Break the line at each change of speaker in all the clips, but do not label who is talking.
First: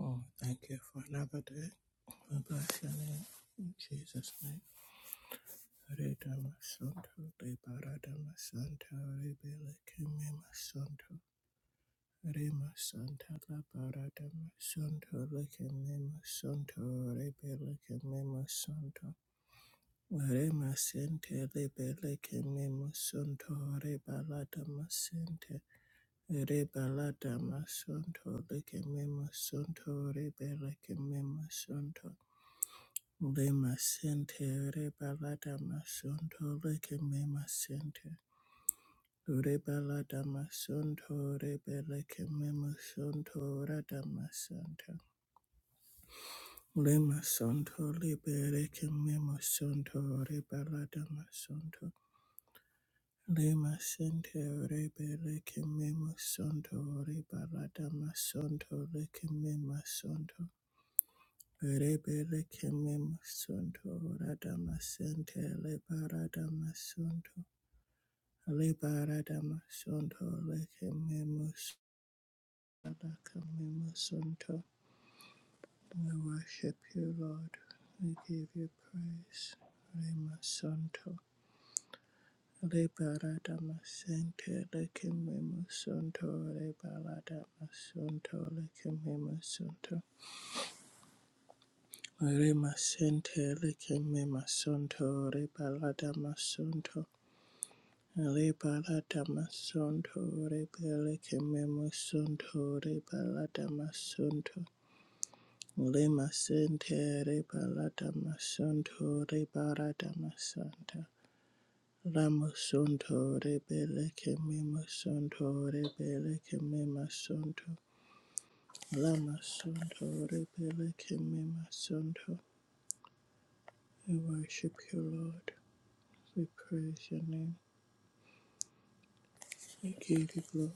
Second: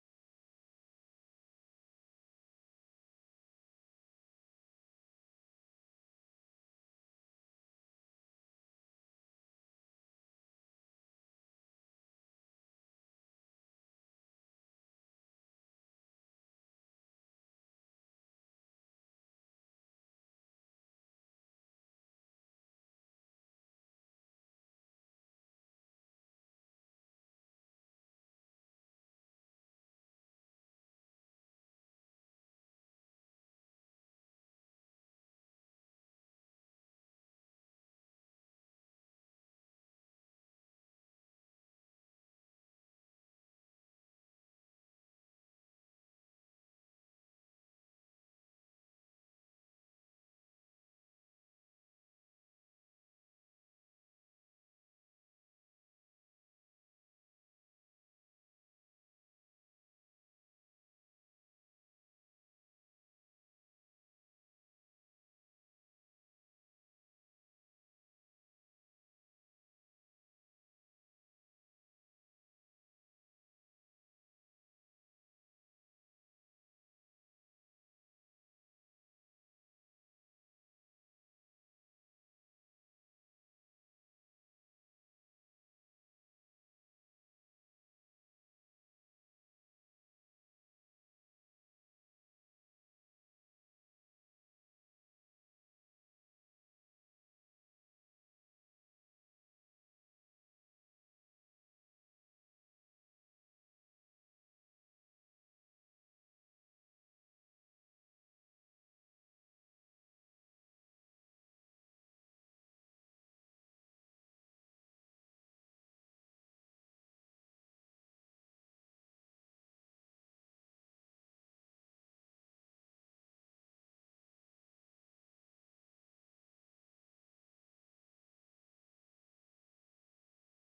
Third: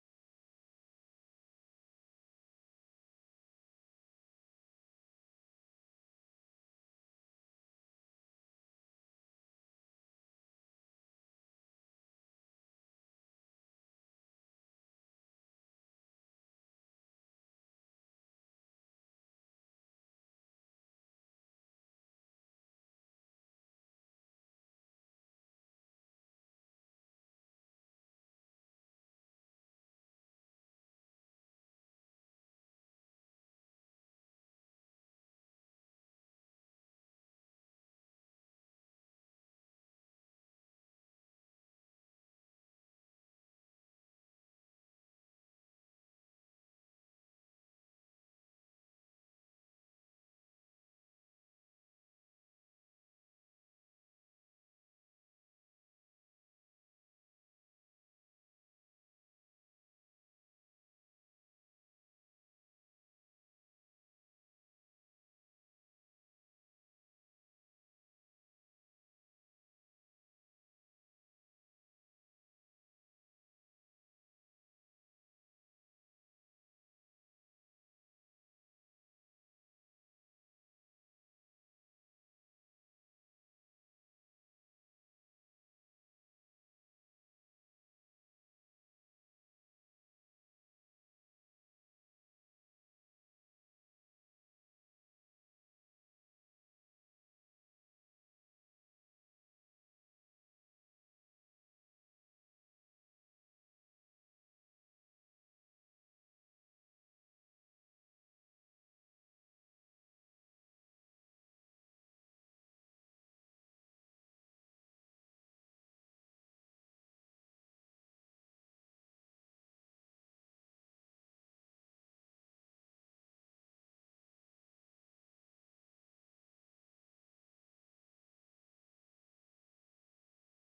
Oh, thank you for another day. We bless your name. In Jesus' name. Rita Masunto, Reparata Masanta, Rebele Kime Masunto, Rema Santa, La Parata Masunto, Lekeme Masunto, Rebele Kime Masunto, Rema Sente, Rebele Kime Masunto, Rebalata Masente, Rebalata Masunto, Lekeme Masunto, Rebele Kime Masunto, Le masente re balada masonto le ke me masente. Re balada masonto re bele ke me masonto rada masanta. Le masonto le bere ke me masonto re balada masonto. Le masente re bele me masonto re balada masonto le ke me masonto. Rebele kemem sunto radama sente lebaradama sunto lebaradama sunto lekememus adakememus sunto. We worship you, Lord. We give you praise. Rema sunto lebaradama sente lekememus sunto lebaradama sunto lekememus sunto. Rema sente lekememus sunto lebaradama sunto. Rebalata masonto, rebeleke memusonto, rebalata masonto, lemasente, rebalata masonto, rebalata masanta, lamusonto, rebeleke memusonto, rebeleke memasonto, lamasonto, rebeleke memasonto. We worship you, Lord. We praise your name. We give you glory.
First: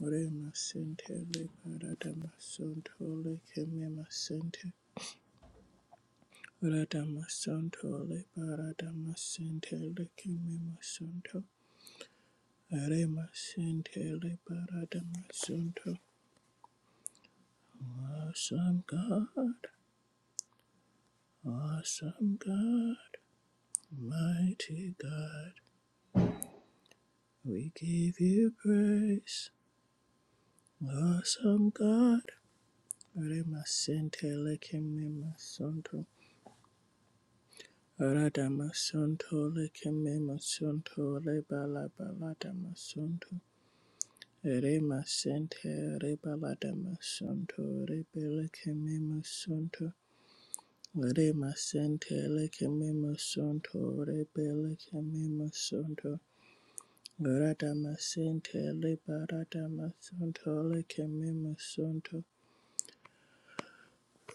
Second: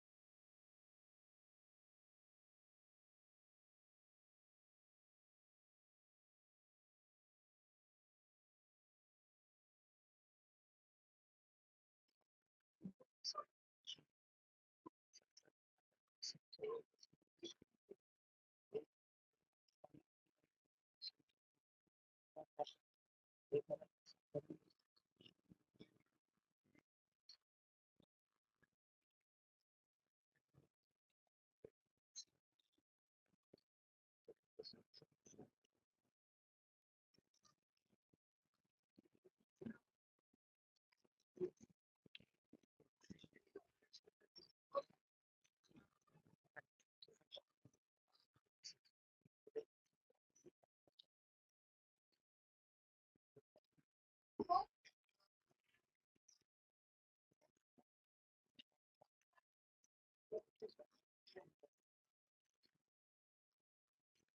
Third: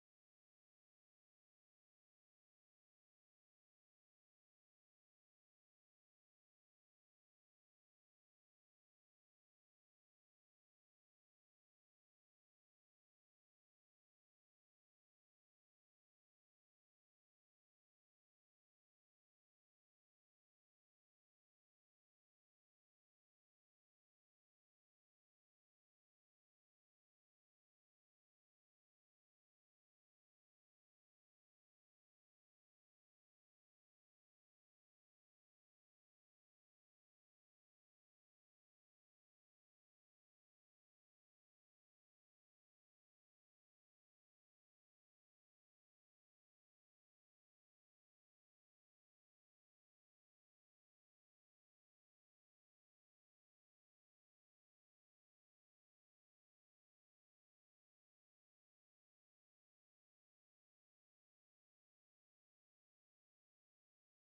Rema sente le parada masonto le keme masente. Rada masonto le parada masente le keme masonto. Rema sente le parada masonto. Awesome God, awesome God, mighty God. We give you praise. Awesome God. Rema sente le keme masonto. Radamasunto lekeme masunto rebala balada masunto rema sente rebalada masunto rebele keme masunto rema sente lekeme masunto rebele keme masunto radama sente rebalada masunto lekeme masunto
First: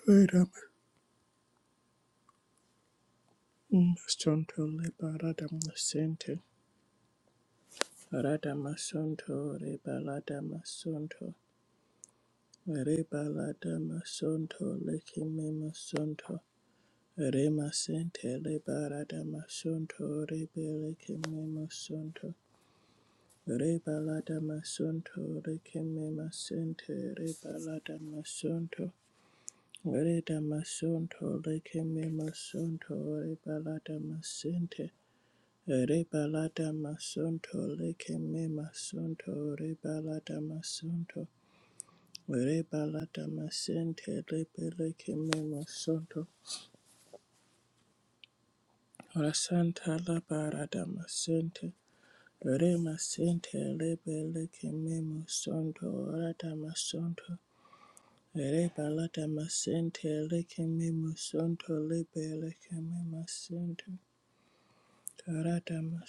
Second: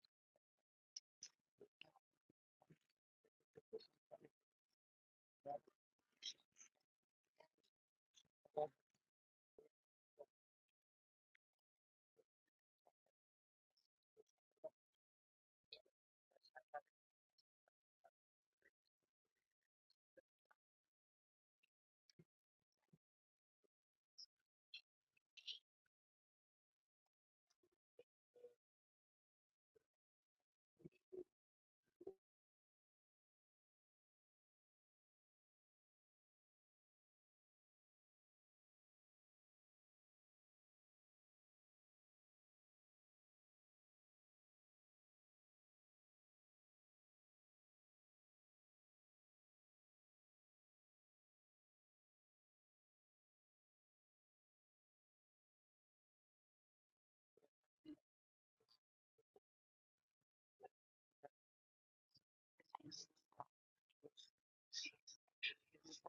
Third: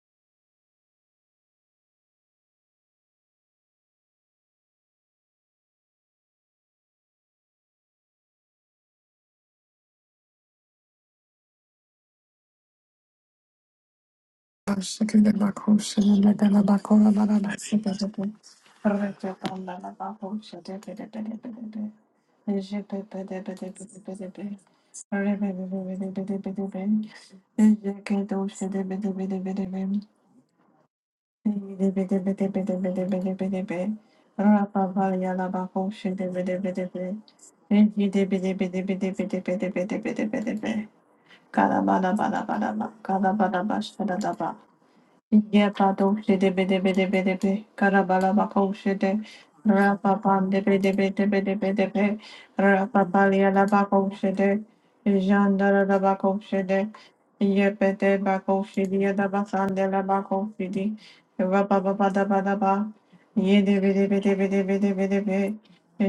radama masunto rebalada masente radama sunto rebalada masunto Reba la dama sonto leke mema sonto. Rema sente leba la dama sonto rebe leke mema sonto. Reba la dama sonto leke mema sente reba la dama sonto. Re dama sonto
Kalabala bala bala bala,
Rebalata
kalabala bala
masente,
bala bala.
Rebaladamasente,
Yabado
rebelekememosonto,
shede bede bede bede be karabala bako shede
rasanta
rapa pande bede bede bede
labaradamasente,
bede be rapa palia
remasente,
la bako shede jandara la
rebelekememosonto,
bako shede
radamasonto,
yepete bako shidi yada basande la
rebaladamasente,
bako shidi
lekememosonto,
rapa baba da bada ba yede
rebelekememasente,
bede bede bede bede bede be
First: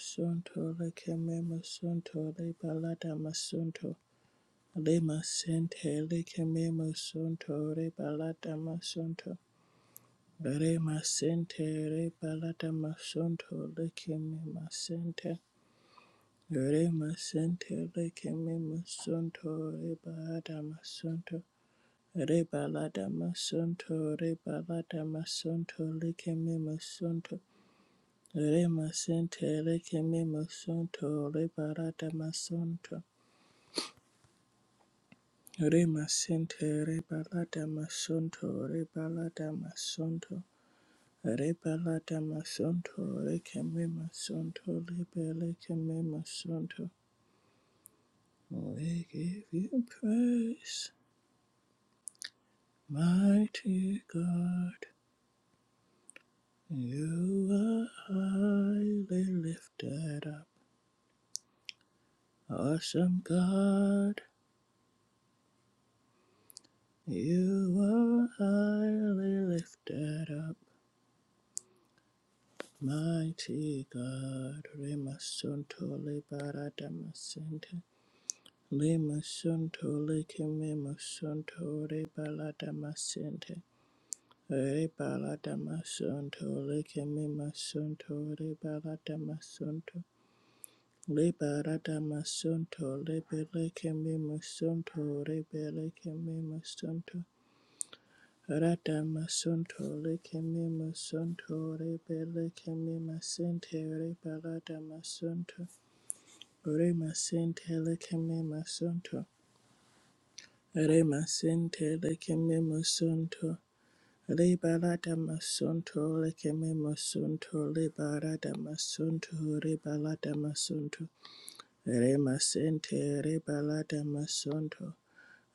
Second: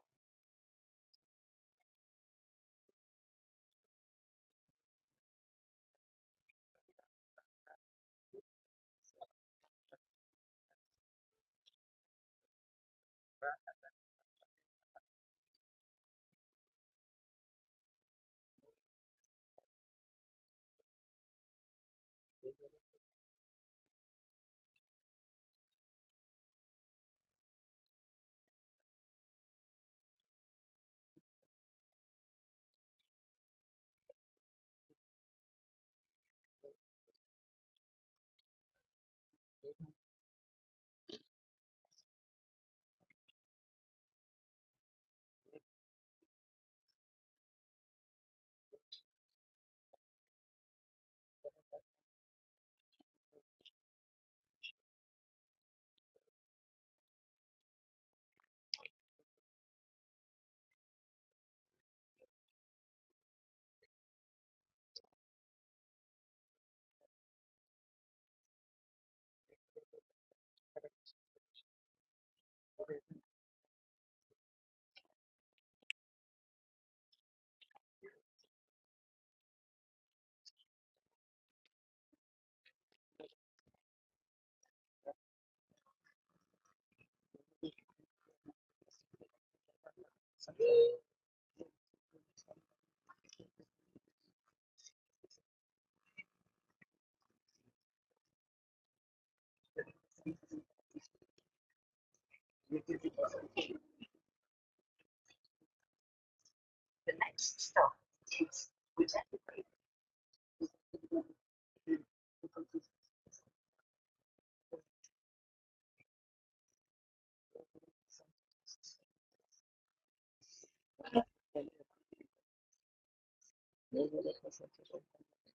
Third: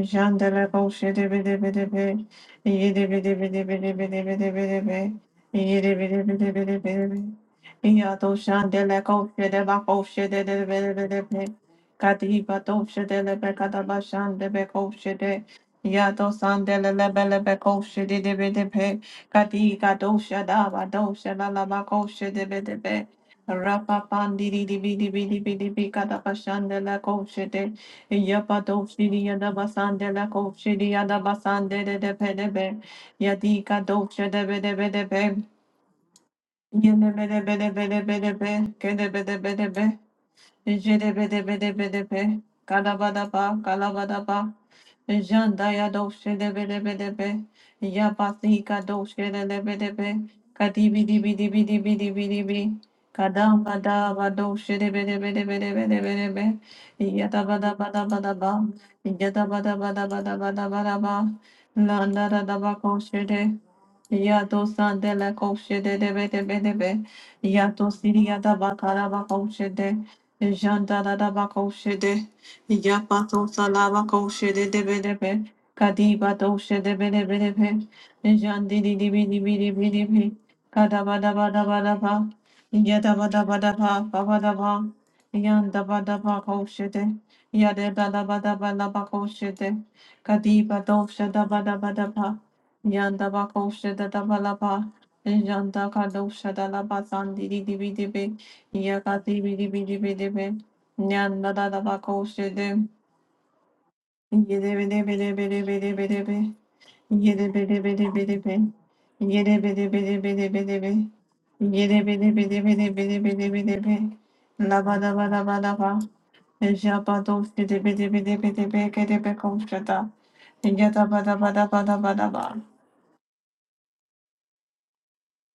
jandara bako shede bede bede be
lekememosonto, rebaladamasonto, remasente,
yede
lekememosonto,
bede
masonto. leke mema
bede
sonto.
bede
Rebalata masonto.
bede bede bede be
Lema
yede
sente
bede
leke
bede bede
mema
bede be
sonto.
Iya
Rebalata masonto. Re masente re palata masonto leke me masente re masente leke me masonto re
dosha
balada masonto re
de be de be.
balada masonto re balada masonto leke me masonto re masente leke me masonto re balada masonto re masente re
Yine bede
balada
bede bede bede be,
masonto re
kede bede
balada
bede be,
masonto
jede bede bede bede
Rebalada
be,
masonto
kalabada ba,
lekeme
kalabada ba,
masonto
jandaya
lebelekeme
doşede bede
masonto.
bede be, yapasika
We give
doşede de
you
bede be,
praise,
kadibi dibi dibi dibi dibi dibi, kadam
mighty
bada ba
God.
doşede bede bede bede bede bede be, Yada
You
bada
are
bada bada ba,
highly
yada bada bada
lifted
bada
up.
ba, bada da da da ba ko
Awesome
shede,
God,
Yato sande la koshe de de be de be de be.
you
Yato
are
siria da bakara
highly
bakoshe de.
lifted up.
Janda da da bakoshe de. Yapato
Mighty
salava koshe
God,
de de be de be.
Remasonto
Kadiba doshe de be de be de
Liberadamasente,
be. Jandi di
Le
di bi di bi di bi
masunto
di
le
bi.
keme
Kadaba da ba da ba
masunto
da
re
ba.
balada
Yada ba da ba
masente.
da ba ba ba da ba.
Re balada
Yanda ba da ba
masunto le
koshe de.
keme
Yada da da
masunto
ba
re
da ba la
balada
bakoshe de.
masunto.
Kadiba
Le
doshe da ba da ba
balada
da ba.
masunto le
Yanda
bele
bakosha da
keme
da balaba.
masunto re
Yanda
bele keme
kadosha da la
masunto.
basandi di di bi di bi.
Rada
Yaka di bi di bi di
masunto
bi
le
di bi.
keme
Yanda da
masunto
da
re bele
bakosha de.
keme masente re
Yede
balada
bi di bi di bi di
masunto.
bi di bi di bi.
Re
Yede bi
masente
de bi
le
de bi de
keme
bi.
masunto.
Yede bi de bi de bi de bi di
Re
bi.
masente
Yede bi de
leke
bi
me
de bi de bi de bi de
masonto.
bi di bi.
Le
La ba da
balada
ba da ba da ba.
masonto leke me
Japa dosha
masonto.
di
Le
bi di bi di bi
balada
di bi. Kede
masonto. Re
bekosha da.
balada
Yada
masonto.
ba da ba da ba da ba
Re
da ba.
masente re balada masonto.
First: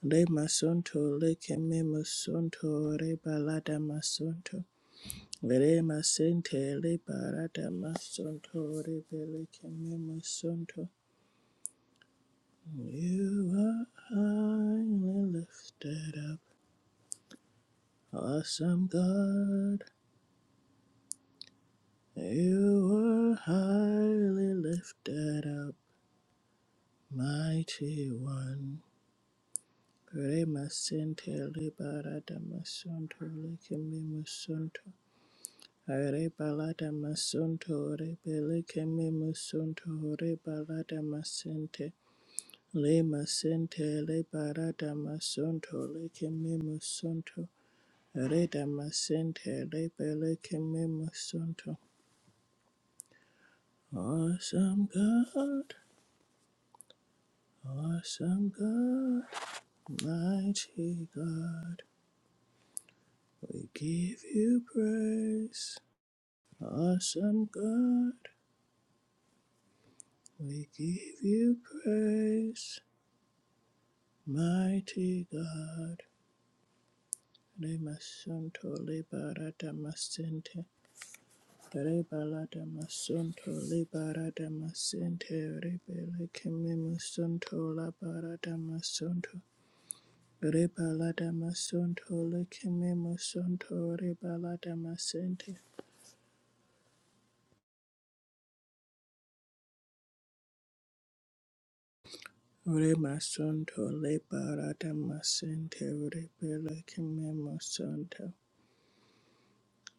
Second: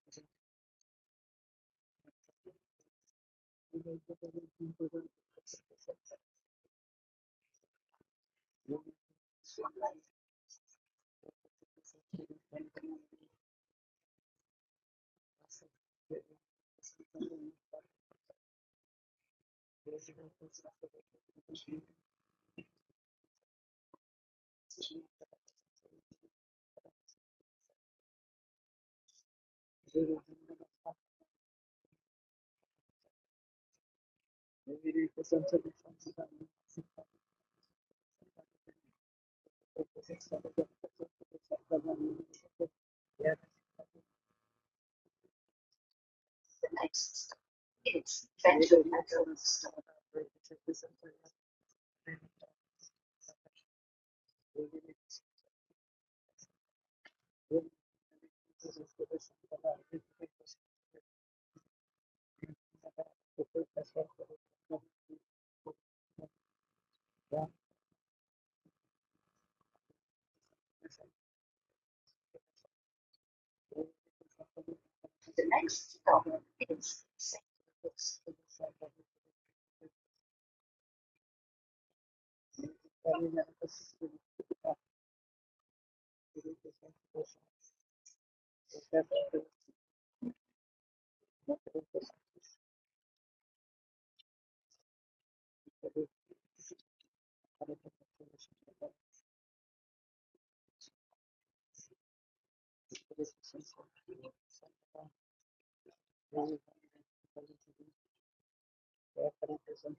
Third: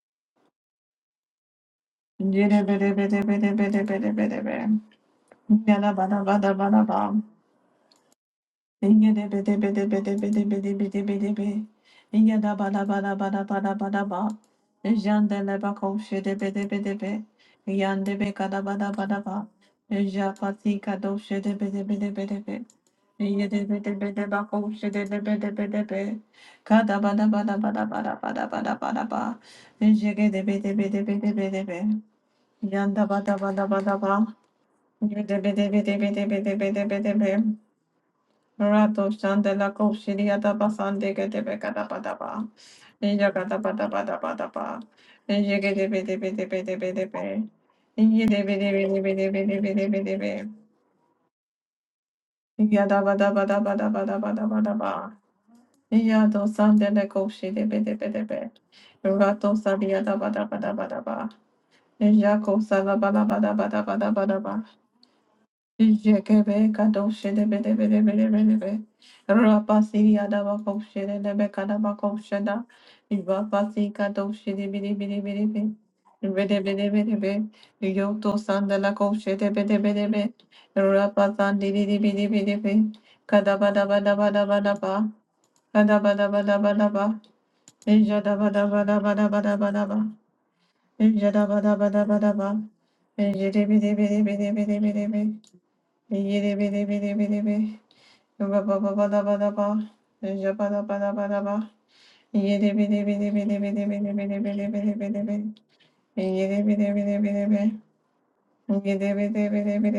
Le masonto leke me
Yanda
masonto. Re balada masonto. Re masente le balada masonto. Re beleke me masonto. You are highly lifted up. Awesome God, you were highly lifted up, mighty one. Remasentele barada
Yanda
masunto
bada bada
lekemi
bada ba.
musunto.
Bede bede bede bede
Re
bede bede bede be.
masunto re
Rato shande la
musunto
koshiri
re
yada basande gede be kada
masente.
bada ba.
Le
Eja kada bada
masente
bada bada ba. Eje gede
masunto
bede bede
lekemi
bede bede be.
musunto.
Eje de
Re
bede bede bede bede
damasente
bede
le
bede be.
musunto.
Yada bada bada bada bada bada bada
Awesome
ba.
God,
Yado sande la koshiri bede bede be.
awesome God,
Rato sabi yada bada bada bada
mighty
ba.
God,
Eja kosala bada bada
we
bada bada
give
bada
you
ba.
praise.
Jekebe kadoshe de
Awesome
be de be de be de
God,
be de be. Rapa siri adaba
we
koshe de
give
de be
you
kadaba koshe da.
praise.
Rapa si kadoshe de be de be de
Mighty
be de be.
God,
Be de be de be de be. Yoto
Remasunto
sandala koshe de be
Liberata
de be de be.
Masente,
Rapa sandi de de be de be de
Rebalata
be.
Masunto
Kadaba daba daba
Liberata
daba daba.
Masente,
Kadaba
Rebele
daba daba daba.
Kemimusunto
Eja daba
Labarata
daba daba
Masunto.
daba daba daba.
Rebalada
daba daba
masonto
daba daba.
lekeme
be de
masonto
be de be de be
rebalada
de be de be.
masente.
Yeah,
Re masonto lebalada masente rebelekeme masonto.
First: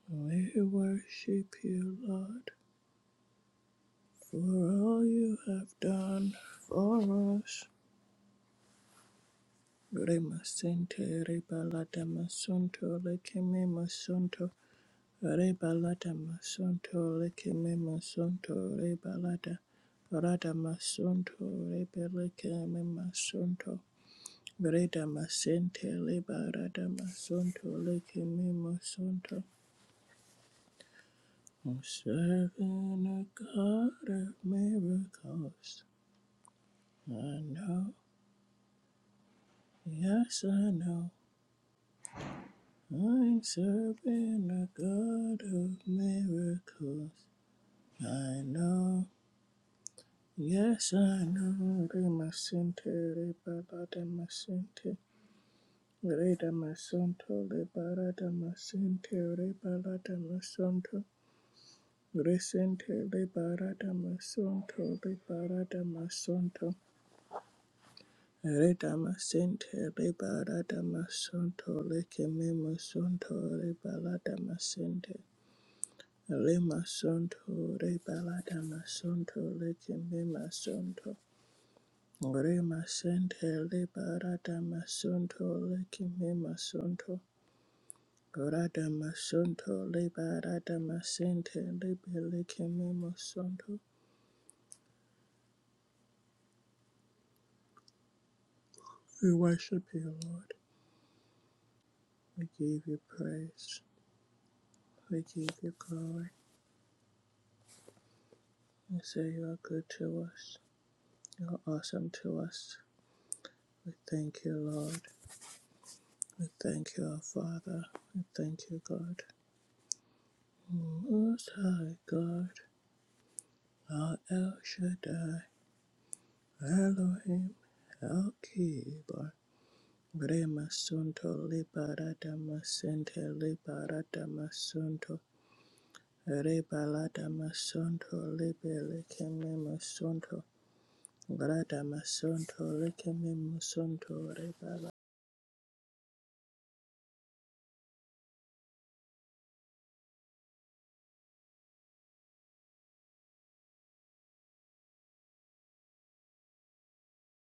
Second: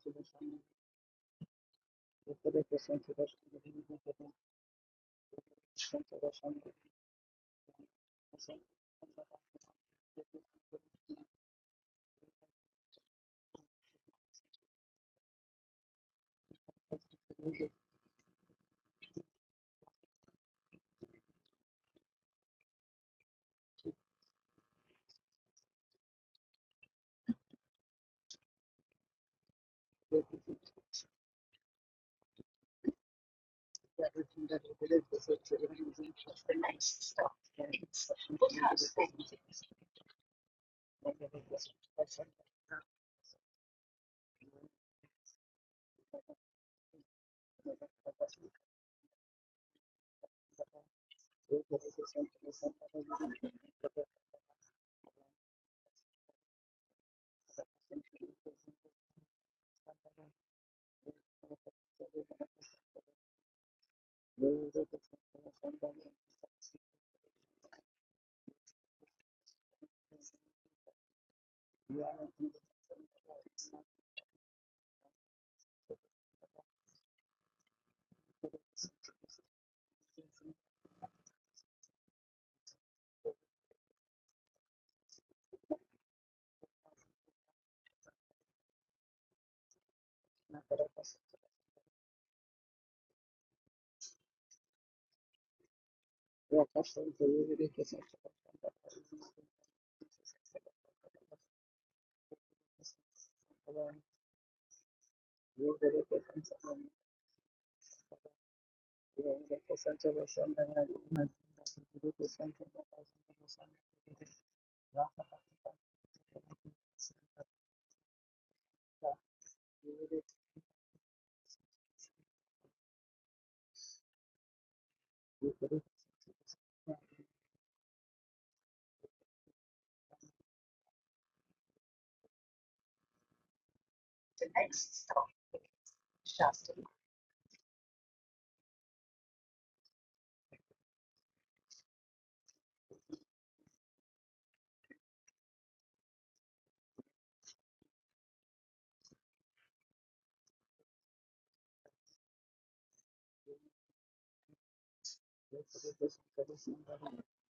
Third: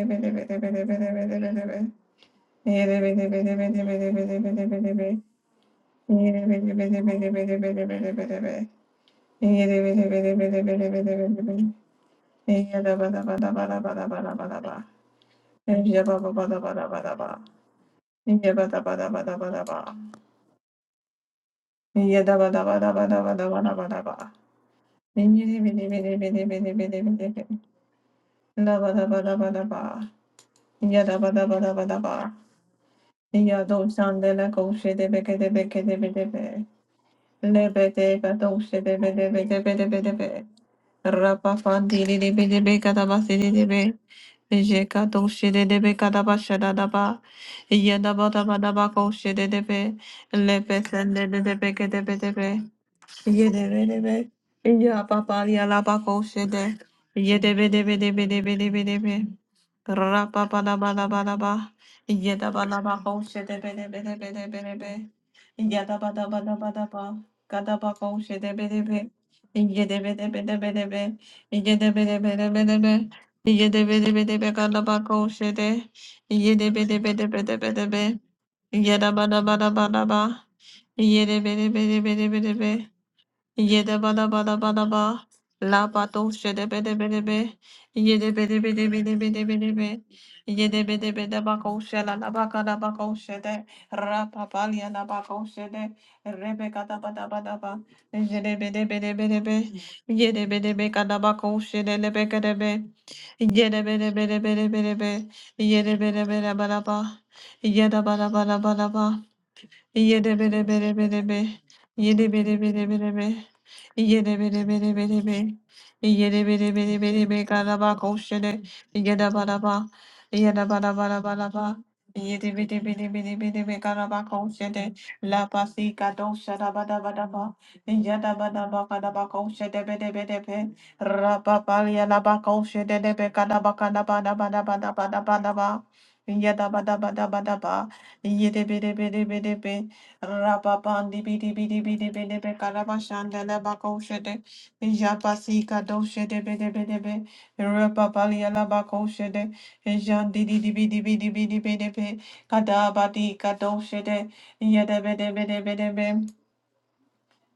We worship you, Lord, for all you have done for us. Re rebalada masonto lekeme masonto. Rebalata masonto lekeme masonto rebalata rada masonto rebelekeme masonto reda masente leba rada masonto lekeme masonto. I'm serving a God of miracles.
Yadabadabadabakoshe
I know, yes I know. I'm serving a God of miracles. I know.
de debe, lepe
Yes, I
sende de
know.
debe
Remasente, rebaba de
Yedebedebe.
masente.
Ya papa ya la bako
Reda
shede.
masonto, lebara de masente,
Yedebedebedebedebedebe.
rebala de masonto.
Rapapalabalaba.
Resente,
Yedabalabako
lebara de masonto,
shedebedebedebedebe.
lebara de masonto.
Yadabadabadabadaba. Kadabako
Reda
shedebedebe.
masente, lebara de
Yedebedebedebedebe.
masonto, lekeme
Yedebedebedebedebe.
masonto, rebala de
Yedebedebedebe
masente.
kadabako shede.
Remasonto,
Yedebedebedebedebedebe.
rebala de masonto,
Yadabadabadabadaba.
lekeme masonto.
Yedebedebedebedebedebe.
Rima sendele
Yede bada
barada
bada bada ba.
masunto
La
lekime
bato şede bede
masunto.
bede be. Yede bede
Gorada
bede bede bede bede
masunto
be.
le barada
Yede bede bede bako
masentele
şela la baka la
belekime
bako şede.
masunto.
Ra papalya la bako şede. Rebeka da bada bada ba. Yede bede bede
We
bede be.
worship you,
Yede
Lord.
bede beka da bako şede le beke
We
de be.
give you praise.
Yede bede bede bede bede
We
be.
give you
Yede bede
glory.
bede bada ba. Yede bada bada bada
We
ba.
say you are good to
Yede
us.
bede bede bede be.
You are awesome
Yede
to
bede
us.
bede bede be.
We thank you, Lord.
Yerebereberebebe.
We thank you, our
Yerebereberebebe
Father.
karaba
We thank
koşere.
you, God.
Yerebaraba.
Most
Yerebarabarabaraba.
High God,
Yerebereberebebe
our
karaba
El
koşere.
Shaddai.
La pasika doşara
Elohim
badabadaba. Yadabadaba karaba
Elkibar
koşere bedebedepe.
Remasunto
Rapapalya
Liberata
laba koşere
Masente
debe karaba
Liberata
karaba
Masunto
dabadabadabadabadaba.
Rebalata
Yadabadabadabadaba.
Masunto Libele
Yerebereberebebe.
masunto
Rababandi bidi bidi
Grata
bidi bidi be
Masunto Licame
karabashanda la
masunto
bakoshede.
Rebala
Japasika doshede bede bede be. Rababali la bakoshede. Jandi bidi bidi bidi bidi bidi be. Kadabadi kadoshede. Yede bede bede bede be.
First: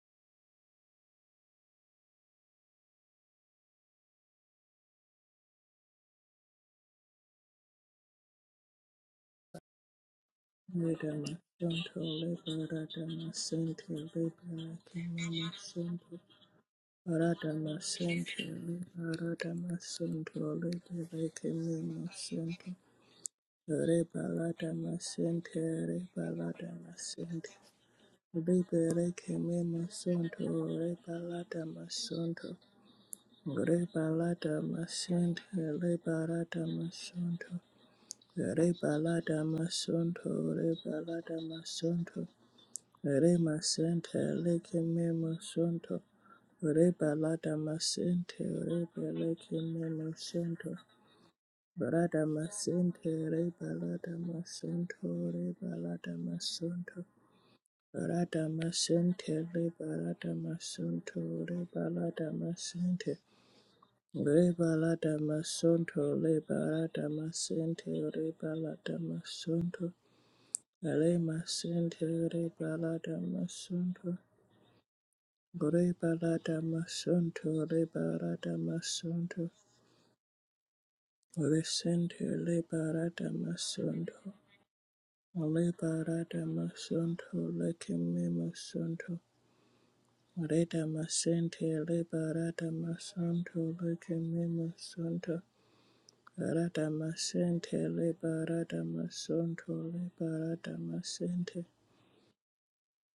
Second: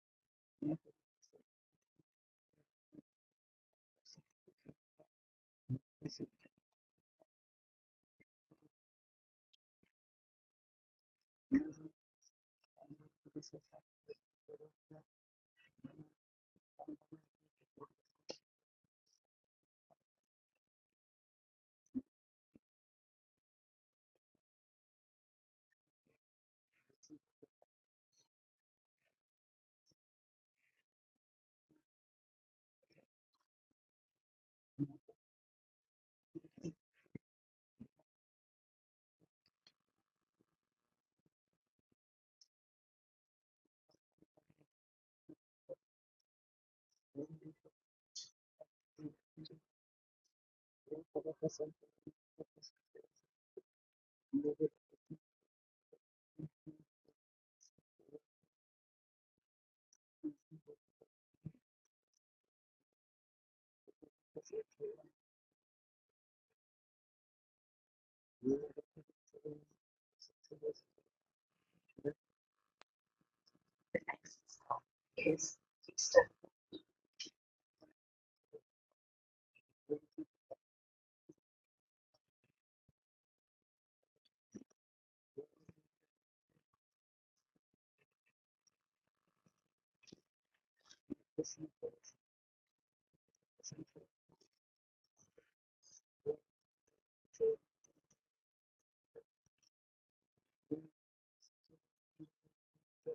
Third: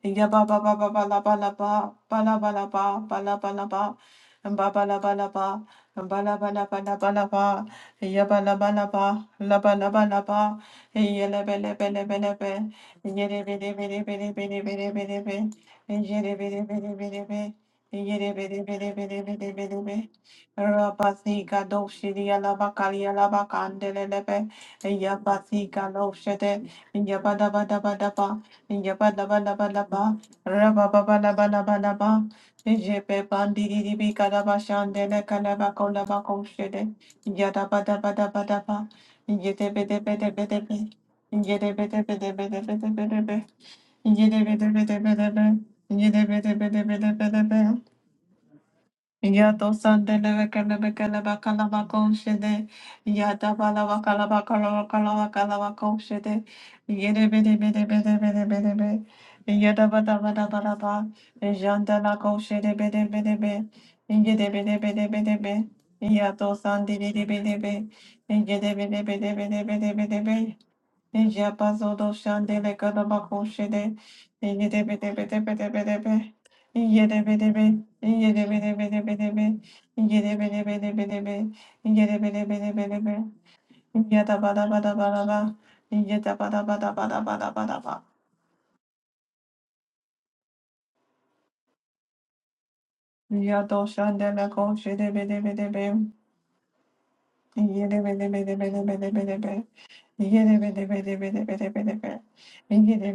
Ya ba ba ba ba ba la ba la ba ba la ba la ba ba la ba la ba and ba ba la ba la ba and ba la ba la ba la ba la ba ya ba la ba la ba la ba la ba la ba
Reda
ya la ba la ba la ba la
Masunto
ba
Liberata
ya de be de
Masente
be de be de be de be de be de be
Libele masunto
ya de be de be de be de be
Rada
ya de
Masente
be de be de be de be de
Liberata
be de be
Masunto
ra ba
Libele
si ga do shi di ya la ba
Kememasunto
ka li ya la ba ka an de le le be
Rebalada
ya ba
masente,
si ga lo she de
rebalada
ya ba da
masente,
ba da ba da ba
libereke me
Yabalabalaba,
masonto, rebalada
rabababalabalaba,
masonto,
jepe bandiribi
rebalada
kalabashandele
masente, rebalada
kalabakolabakoshere,
masonto,
yadabadabadabadaba,
rebalada masonto,
yedebedebedebedebe,
rebalada masonto,
yedebedebedebedebedebe,
remasente, leke me
yedebedebedebedebe,
masonto, rebalada
yedebedebedebedebedebe,
masente, rebeleke
Yato
me
sandele
masonto.
kele bekele bakala
Balada
bakoşede
masentere,
yata bala
balada
bakala bakala bakala
masentore,
bakala
balada
bakoşede
masonto.
yere bede bede bede
Balada
bede bede be
masentere,
yada bada
balada
bada bada ba
masontore,
jandala
balada
koşede bede
masente.
bede be
Re
yede bede bede
balada
bede be
masonto, re
yato
balada
sandele bede be
masentere,
yede
balada
bede bede bede
masonto.
bede bede be
Re
Deja bazo do
masentere,
shandele kada
balada
bako shede.
masonto.
Ye de be de be de be de be
Re
de be.
balada
Ye de be de be.
masonto, re
Ye de
balada
be de be de be de be.
masonto.
Ye de be de be de be de be.
Re
Ye de
sente,
be de be
re
de be de be.
balada
Ye
masonto.
da ba da ba da ba da ba. Ye da
Liberata
ba da ba da ba da
masonto
ba da ba da ba.
lekeme masonto. Reta masente liberata
Ya
masonto
do
lekeme
shandele ko be de
masonto.
be de be.
Rata masente
Ye de be de be de be de
liberata
be de be de be.
masonto
Yada
liberata
bada bada bada
masente.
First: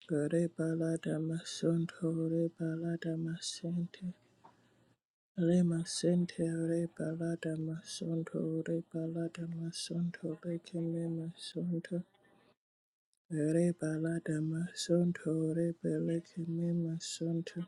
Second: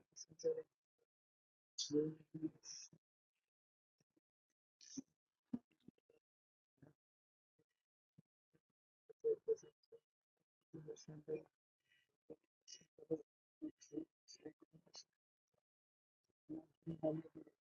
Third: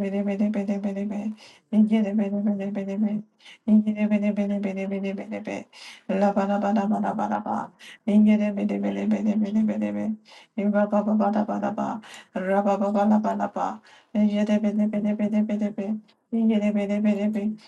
Rebalata masonto rebalata masente. Lema sente rebalata masonto rebalata masonto lekeme masonto. Rebalada Masonto Rebelekeme Masonto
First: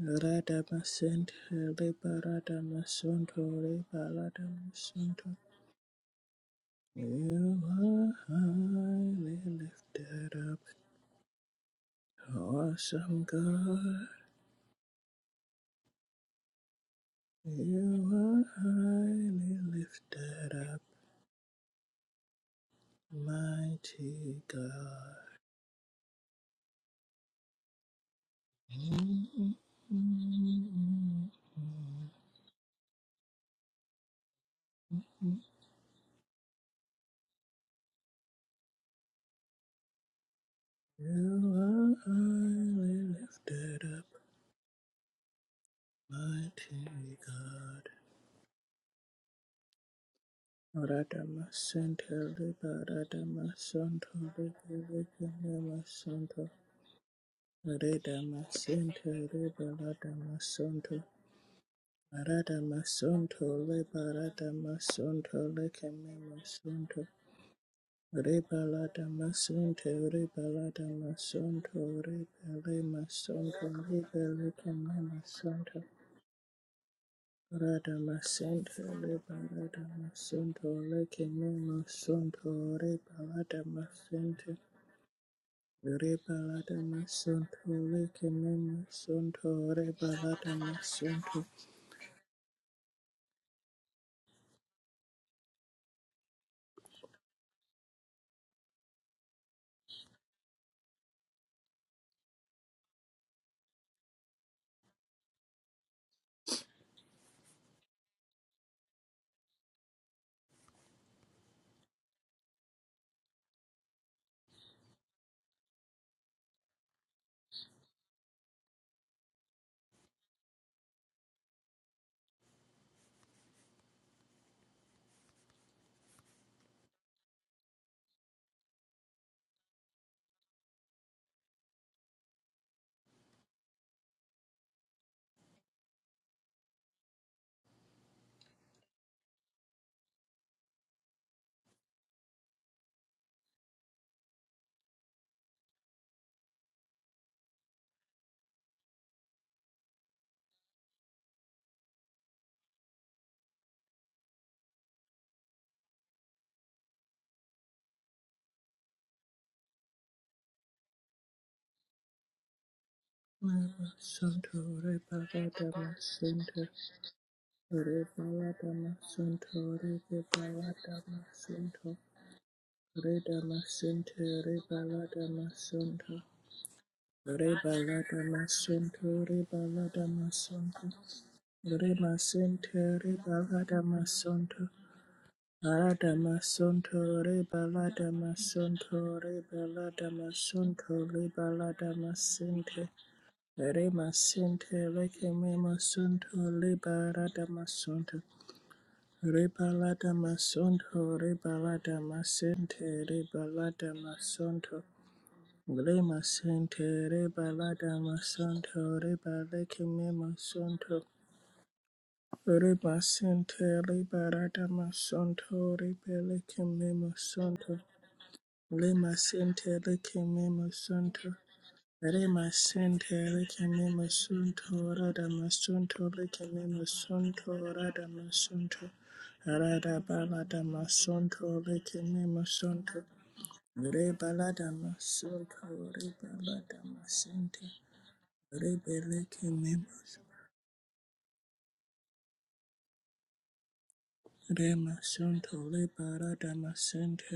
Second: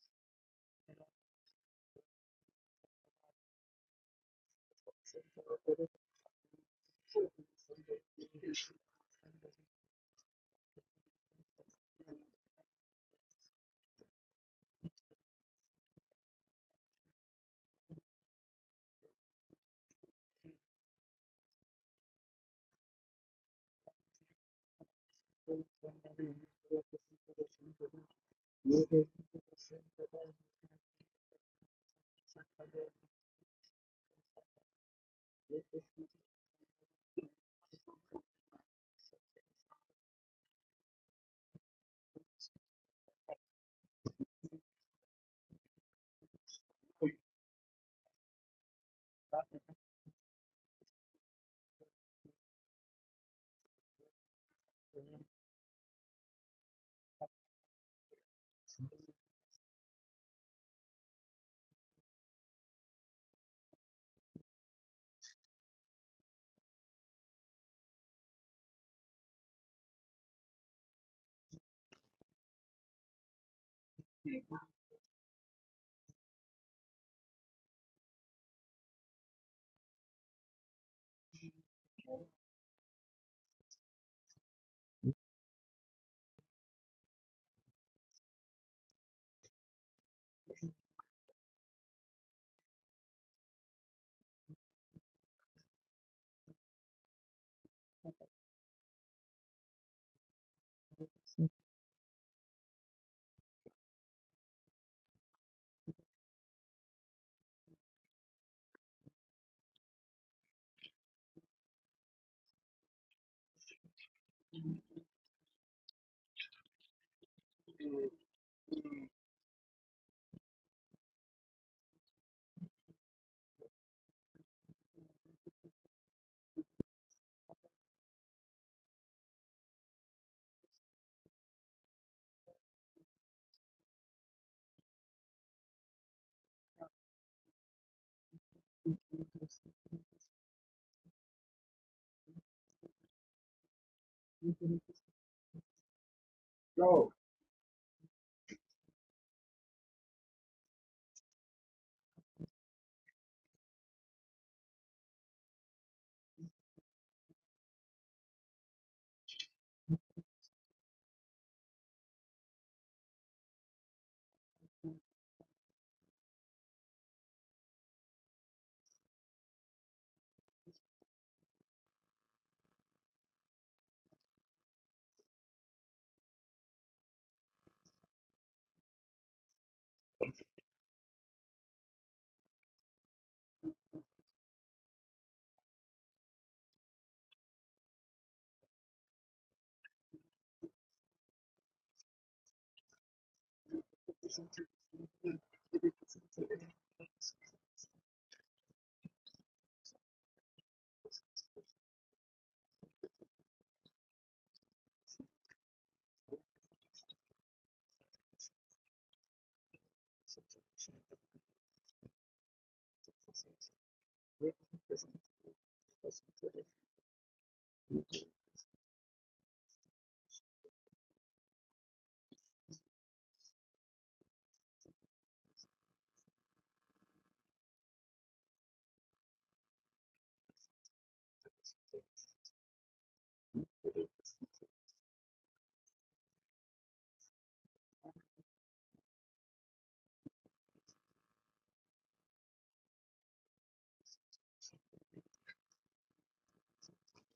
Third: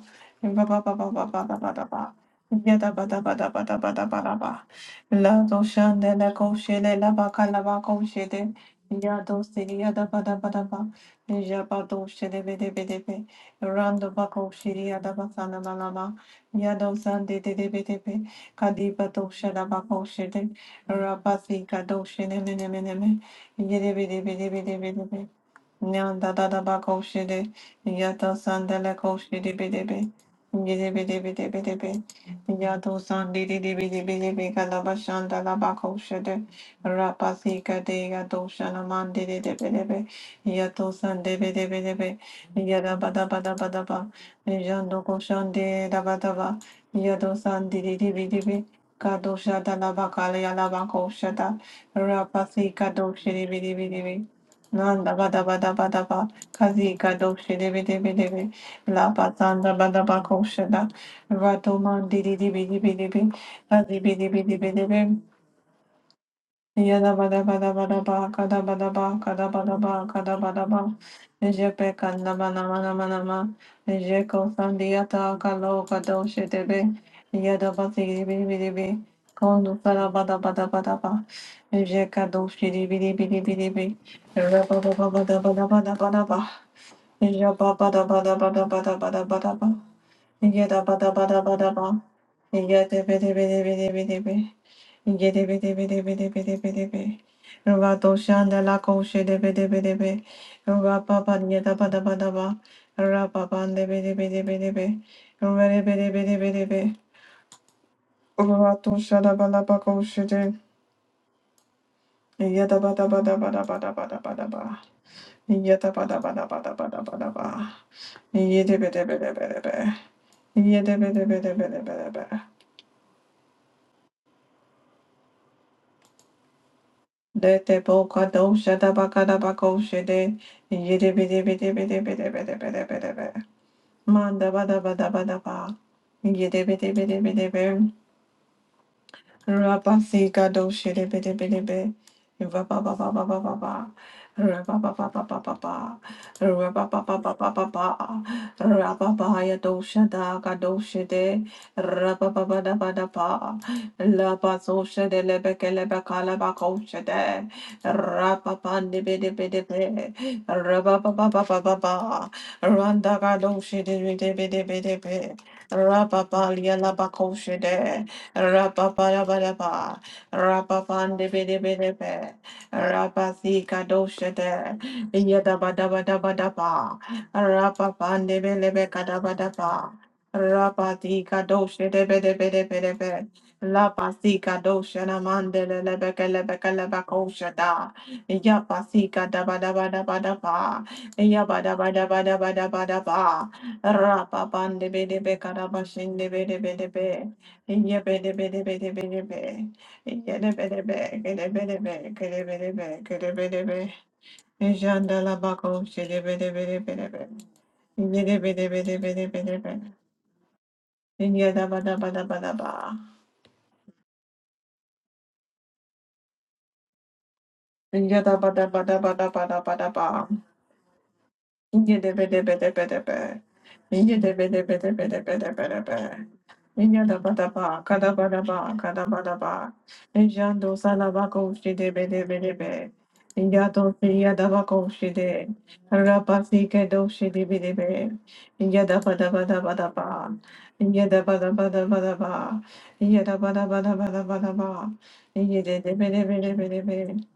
Rada Masent Rebarada Masonto
bada bada
Rebalada
bada
Masonto
La doshan de la koshele la
You
baka la ba
are
koshele ya
highly
dosiri ya da ba da
lifted
ba
up,
da ba ya ba doshele be de be de
awesome
be
God.
rando ba koshiri ya da ba sana la la ba ya dosan de de de be de
You
be
are
kadi ba dosha
highly
doshela ba koshele
lifted up,
rabasi ka doshele me ne me ne me ye de be de be
mighty
de be de be de
God.
be Nyanda da da ba ko shiri, yato sandala ko shiri bidebe, yede bide bide bide be, yato sandi di di bide bide be kalaba shandala ba ko shiri, rapasi kade yato shalaman di di di bide be, yato sandi
You
bide
are
bide be, yada
highly
ba da ba da ba da
lifted up.
ba, yando ko shandi da ba da ba,
Mighty
yato sandi
God.
di di bide be, kado shada la ba kala yala ba ko shada,
Radamasanto
rapasi
Riba
bide bide
Radamasanto
be,
Riba
Landa bada bada bada ba
Radamasanto
kazika doshi debi debi debi
Radamasanto
la
Riba
patanda bada ba koshada
Radamasanto
rato mandi di di bi di bi di bi
Radamasanto
kazi
Riba
bi di bi di bi
Radamasanto Radamasanto
Yadabadabadabadaba,
Riba
kadabadaba,
Radamasanto
kadabadaba,
Riba Radamasanto Riba
kadabadaba. Ejepe kandamanamanamanama.
Radamasanto
Ejeko
Riba
sandiata
Radamasanto
kalo kadoshe debe.
Radamasento
Yadabasidibidibidibi. Kondu
rebaradamasanto
sarabadabadabadaba.
lekememasanto
Ejekadoshidibidibidibidi.
rebaradamasanto
Rababababadabadabadabadaba.
rebaradamasanto lekememasanto
Ejababadabadabadabadabadaba. Yada bada
rebaradamasanto
bada bada ba. Yada bidi bidi bidi bidi bidi. Yada bidi bidi bidi bidi bidi bidi. Ruba doshan de la koshe de bidi bidi bidi. Ruba baba yada bada bada ba. Ruba bande bidi bidi bidi bidi. Ruba bidi bidi bidi bidi. Ruba doshan de bala ba koshe de. Yada bada bada bada bada bada bada ba. Yada bada bada bada bada bada ba. Yada bidi bidi bidi bidi. Yada bidi bidi bidi bidi bidi. Dete boka dosha da baka da bako shede. Yede bede bede bede bede bede bede bede bede. Manda bada bada bada ba. Yede bede bede bede bede. Rabasika do shitty bitty bitty bit. Rabba ba ba ba ba ba ba. Rabba ba ba ba ba ba ba. Rabba ba ba ba ba ba ba. Rabba ba ya do shada ga do shitty. Rabba ba ba da ba da ba. La ba so shitty lebe ke la ba ko shitty. Rabba ba ni bitty bitty bit. Rabba ba ba ba ba ba ba. Randa ga do shitty bitty
masanto
bitty bitty bit. Rabba ba
rebaradamasanto
ya la ba ko shitty.
rebaradamasanto
Rapaparabaraba,
rebaradamasanto
Rapapandebedebedebe,
redamasente
Rapasikadoshede,
rebaradamasanto
Yadabadabadabadaba,
Rebalada Masunto,
Rapapandebelebekadabadaba,
Rebalada Masunto, Remasente,
Rapatikadoshedevedebedebedebe,
Rebalada Masunto, Arada Masunto,
Lapasikadoshanamandelelebekelebekelebekaushada,
Rebalada Masunto, Rebalada
Yapasikadabadabadabadaba,
Masunto, Rebalada Masente,
Yabadabadabadabadabadaba,
Remasente, Rekeme Masunto,
Rapapandebedebekadabashindebedebedebe,
Rebalada
Yada
Masunto,
bada bada bada ba,
Rebalada
yada bada bada
Masunto,
bada
Rebalada
bada bada
Masente,
ba. da ba
Rebalada Masunto, Lema sente reba lada masanto reba leke me masanto reba sente reba lada masanto reba leke me masanto
da ba da
lema
ba da
sente
ba da
leke
ba.
me masanto
Yada
rema sente leke me masanto rada masanto leke me masanto rada masanto rada balada masanto leke me masanto reba masanto reba masente Rebele kememos remasonto le barada masente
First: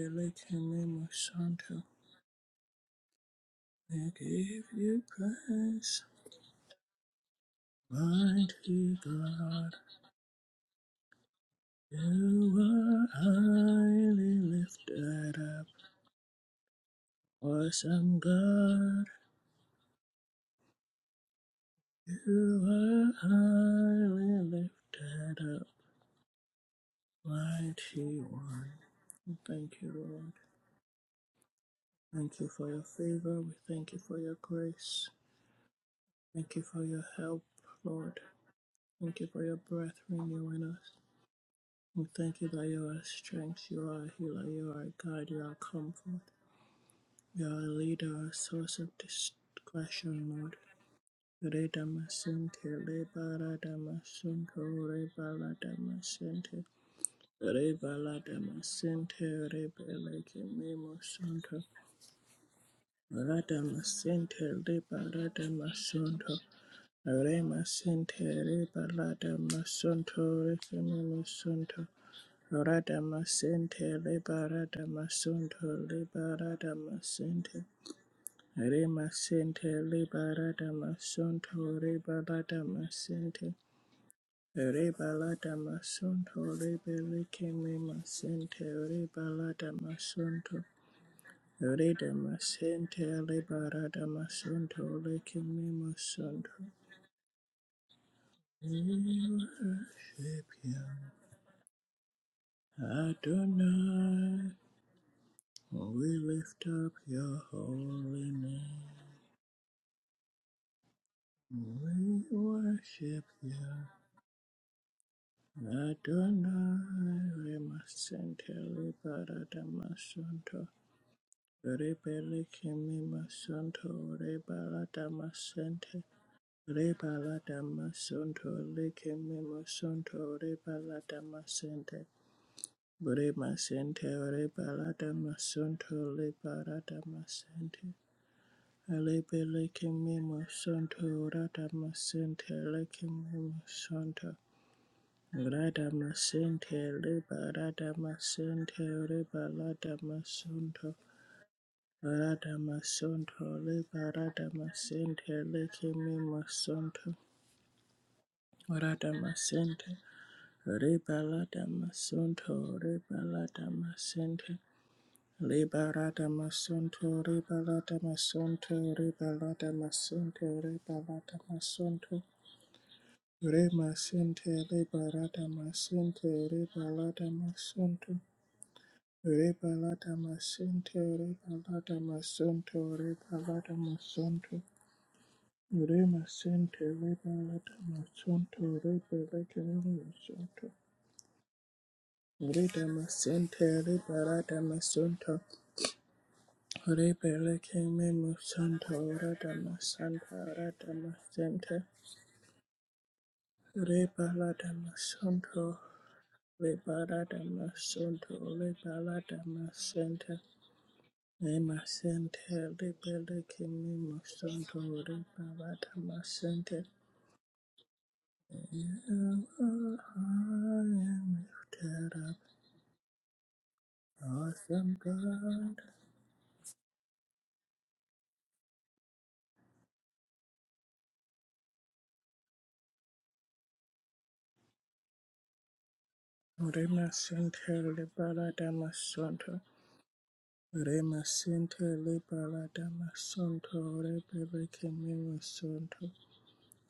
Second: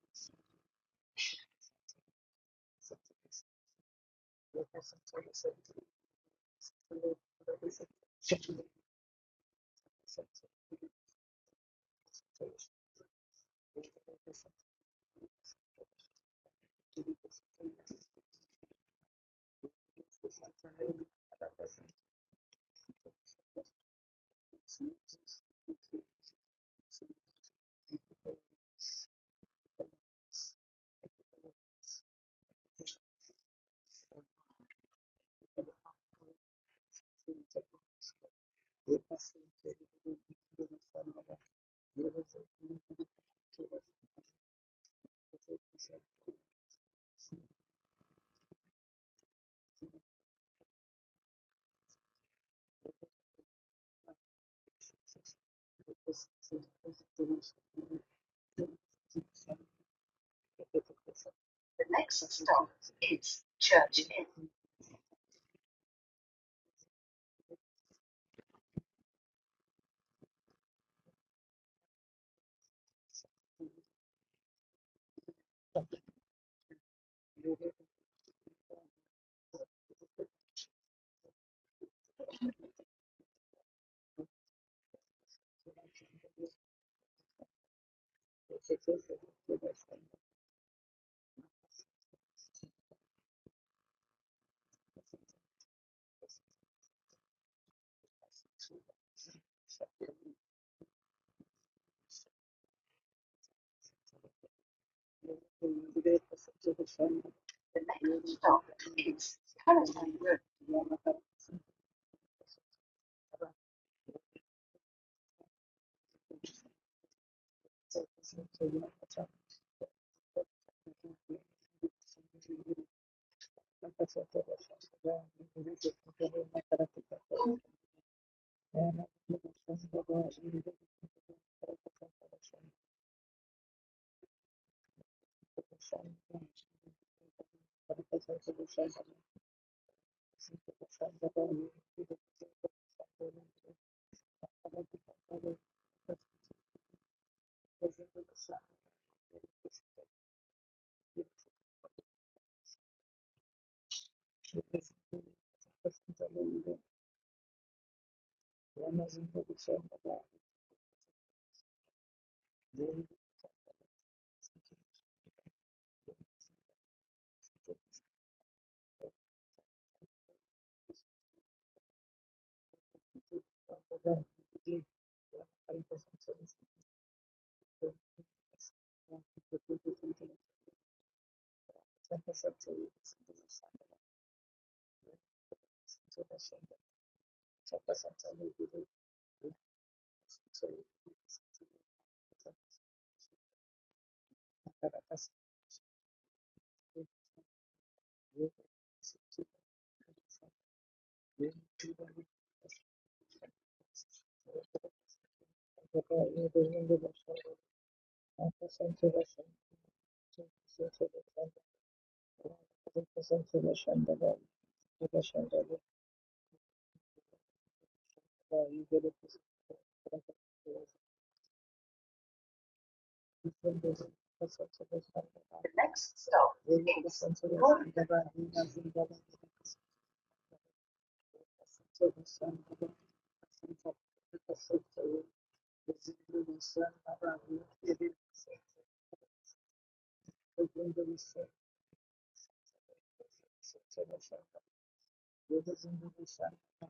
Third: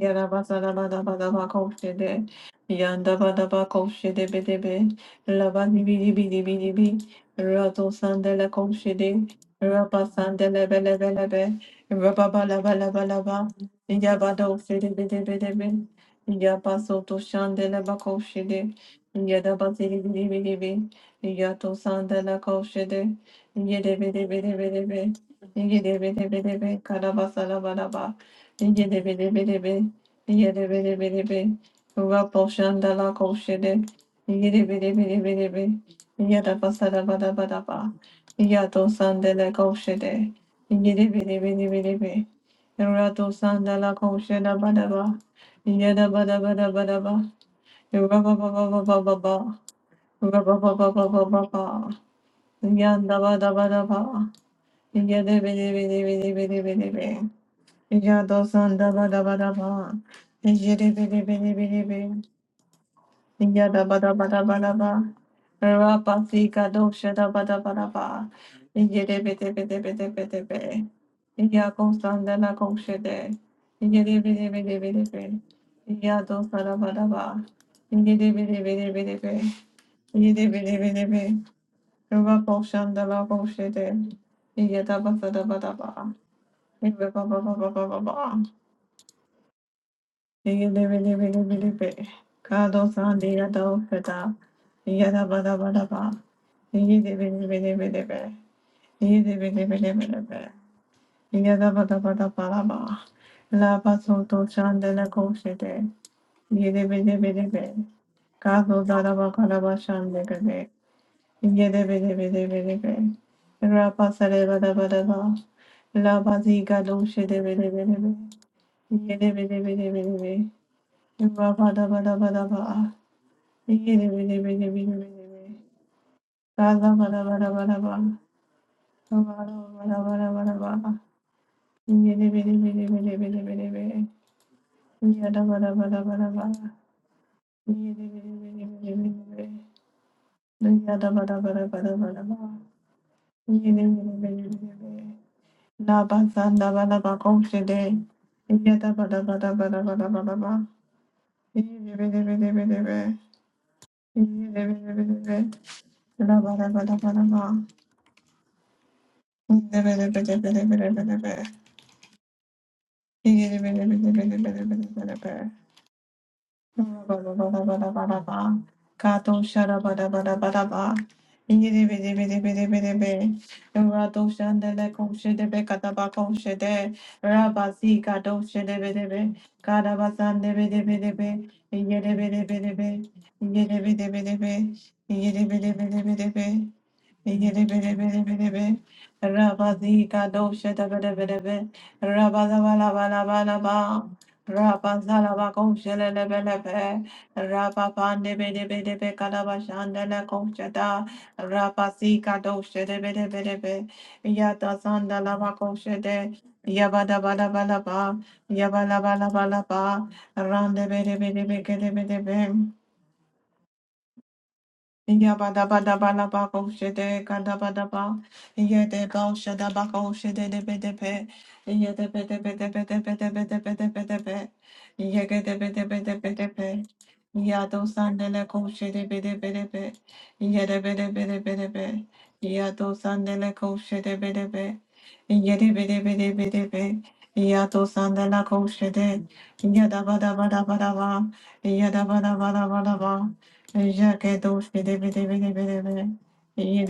Yara basa la ba da ba da ba ko
kememosanto.
she de. Yanda ba da ba ko
We
de be
give
be.
you
La ba di bi
praise,
di bi di bi de la ko she
mighty
de.
God.
be le be le be. ba ba
You
la
are highly
de be de
lifted
be de
up,
be. Ya ba so de la ba ko
awesome
she de.
God.
Ya da ba si de la ko
You
she
are
de. be de be
highly
de be de be.
lifted up, mighty one.
Yada
Thank you, Lord. Thank you for your favor. We thank you for your grace. Thank you for your help, Lord. Thank you for your breath renewing us. We thank you that you are our strength, you are our healer, you are our guide, you are our comfort. You are our leader, our source of discretion, Lord. Redamasunte, rebaladamasunte, rebaladamasunte,
Yada sanda bada
rebaladamasunte,
bada ba. Yere bere bere
rebelekemimosunte,
bere be.
Methodist
Yada
Church in
bada bada
radamasunte,
bada ba. Rapa
rebaladamasunte,
sika dosha da bada
Rema
bada ba.
sentere
Yere
balada
bere bere bere bere
masonto
be.
refeme masonto.
Yako sanda la
Rada
koshe de.
masente le
Yere bere bere bere be.
masonto le
Yado
barada
sara bada ba.
masente.
Yere bere bere
Rema
bere be.
sente le
Yere
barada
bere bere be.
masonto re
Rapa shanda la
masente.
koshe de.
Re
Yada bada
balada
bada ba.
masonto re
Yere ba ba
belike
ba.
masente re balada masonto.
Yede
Rida masente le barada masonto leke me masonto. We worship you. Adonai, we lift up your
Lake
holy
Stock
name.
is currently ruined.
We worship you.
La
Adonai,
baziga dulce de
we
bebe
must
bebe,
send
yede bebe bebe bebe,
Baradamasanto.
Yada
Rebele Kimi Masanto, Rebaladamasente. Rebaladanamasanto, Likimi Masanto, Rebaladamasente. Bremasente, Rebaladamasonto, Lebaradamasente. Alebe leke me santo rada masente leke me santo rada masente leba rada masente leba rada masanto rada masanto leba rada masente leke me masanto rada masente leba rada masanto leba rada masente leba rada masanto leba rada masanto leba rada Re masente le barata masente re balata masonto re balata masente re balata masonto re balata masonto
Yedebe
re masente re
Yabba
balata masonto re balata masonto re da masente re barata masonto re balata masonto re da masanta re da masente re balata masonto Liberata Masonto, Liberata Masenta, Lima Sente, Libele Kimi Masonto,
Yada bada
Liberata
bada bada ba,
Masente. You are high and lifted up,
The
awesome God.
next stop is Gorman. The
yada
Rima Sente, Liberata Masonto, Rima Sente,
bada bada
Liberata
bada ba.
Masonto,
Yeah,
Libele Kimi Masonto.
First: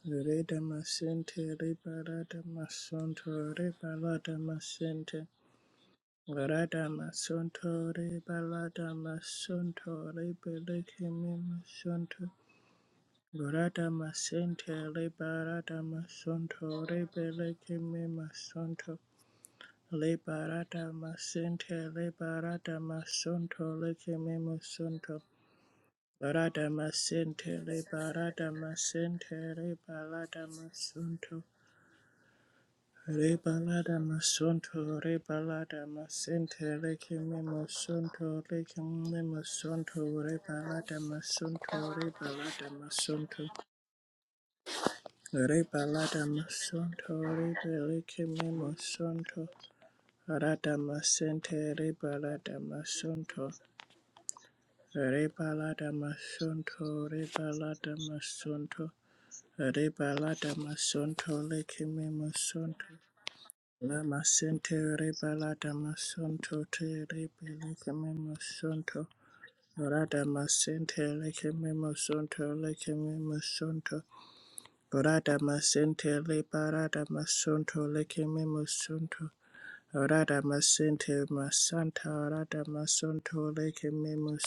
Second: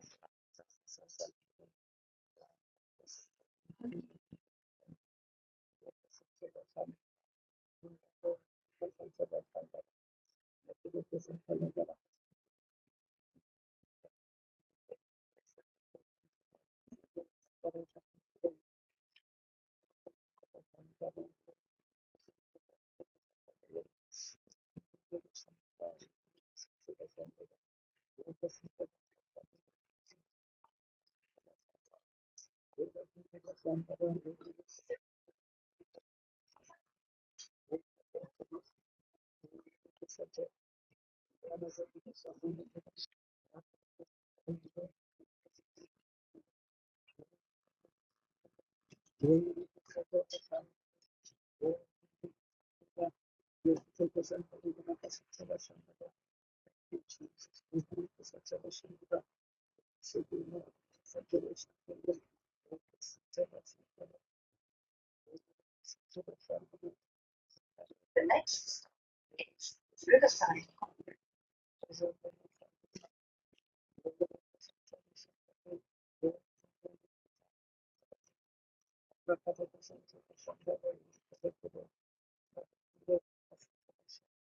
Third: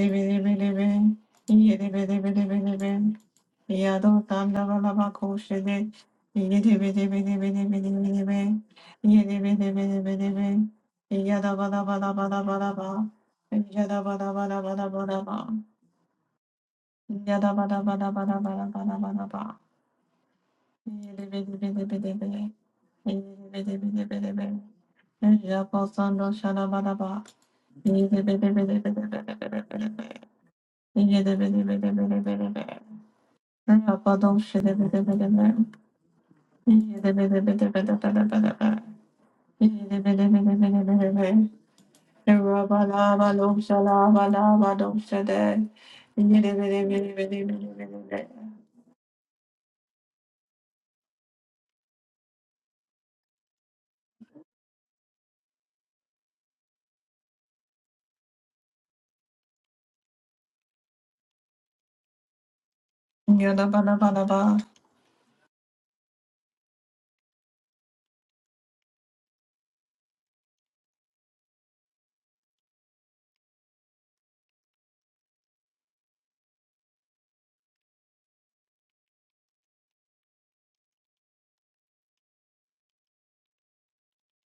Rida Masente, Liberata Masonto, Liberata Masente. Garada masonto re balada masonto re beleke me masonto. Garada masente re barada masonto re beleke me masonto. Le barada masente le barada masonto leke me masonto. Barada masente le
Yeah,
barada masente re balada masonto. Rebalada masonto, rebalada masente, rekeme masonto, rekeme masonto, rebalada masonto, rebalada masonto, rebalada masonto, rekeme masonto, rada masente, rebalada masonto, rebalada masonto, rebalada masonto, rebalada masonto, rekeme masonto. Lama sente rebalada masonto te rebeleke memo
next
sonto.
is
Rada
Riverside.
masente leke memo sonto leke memo sonto. Rada masente lebarada masonto leke memo Rada masente masanta rada masonto leke memo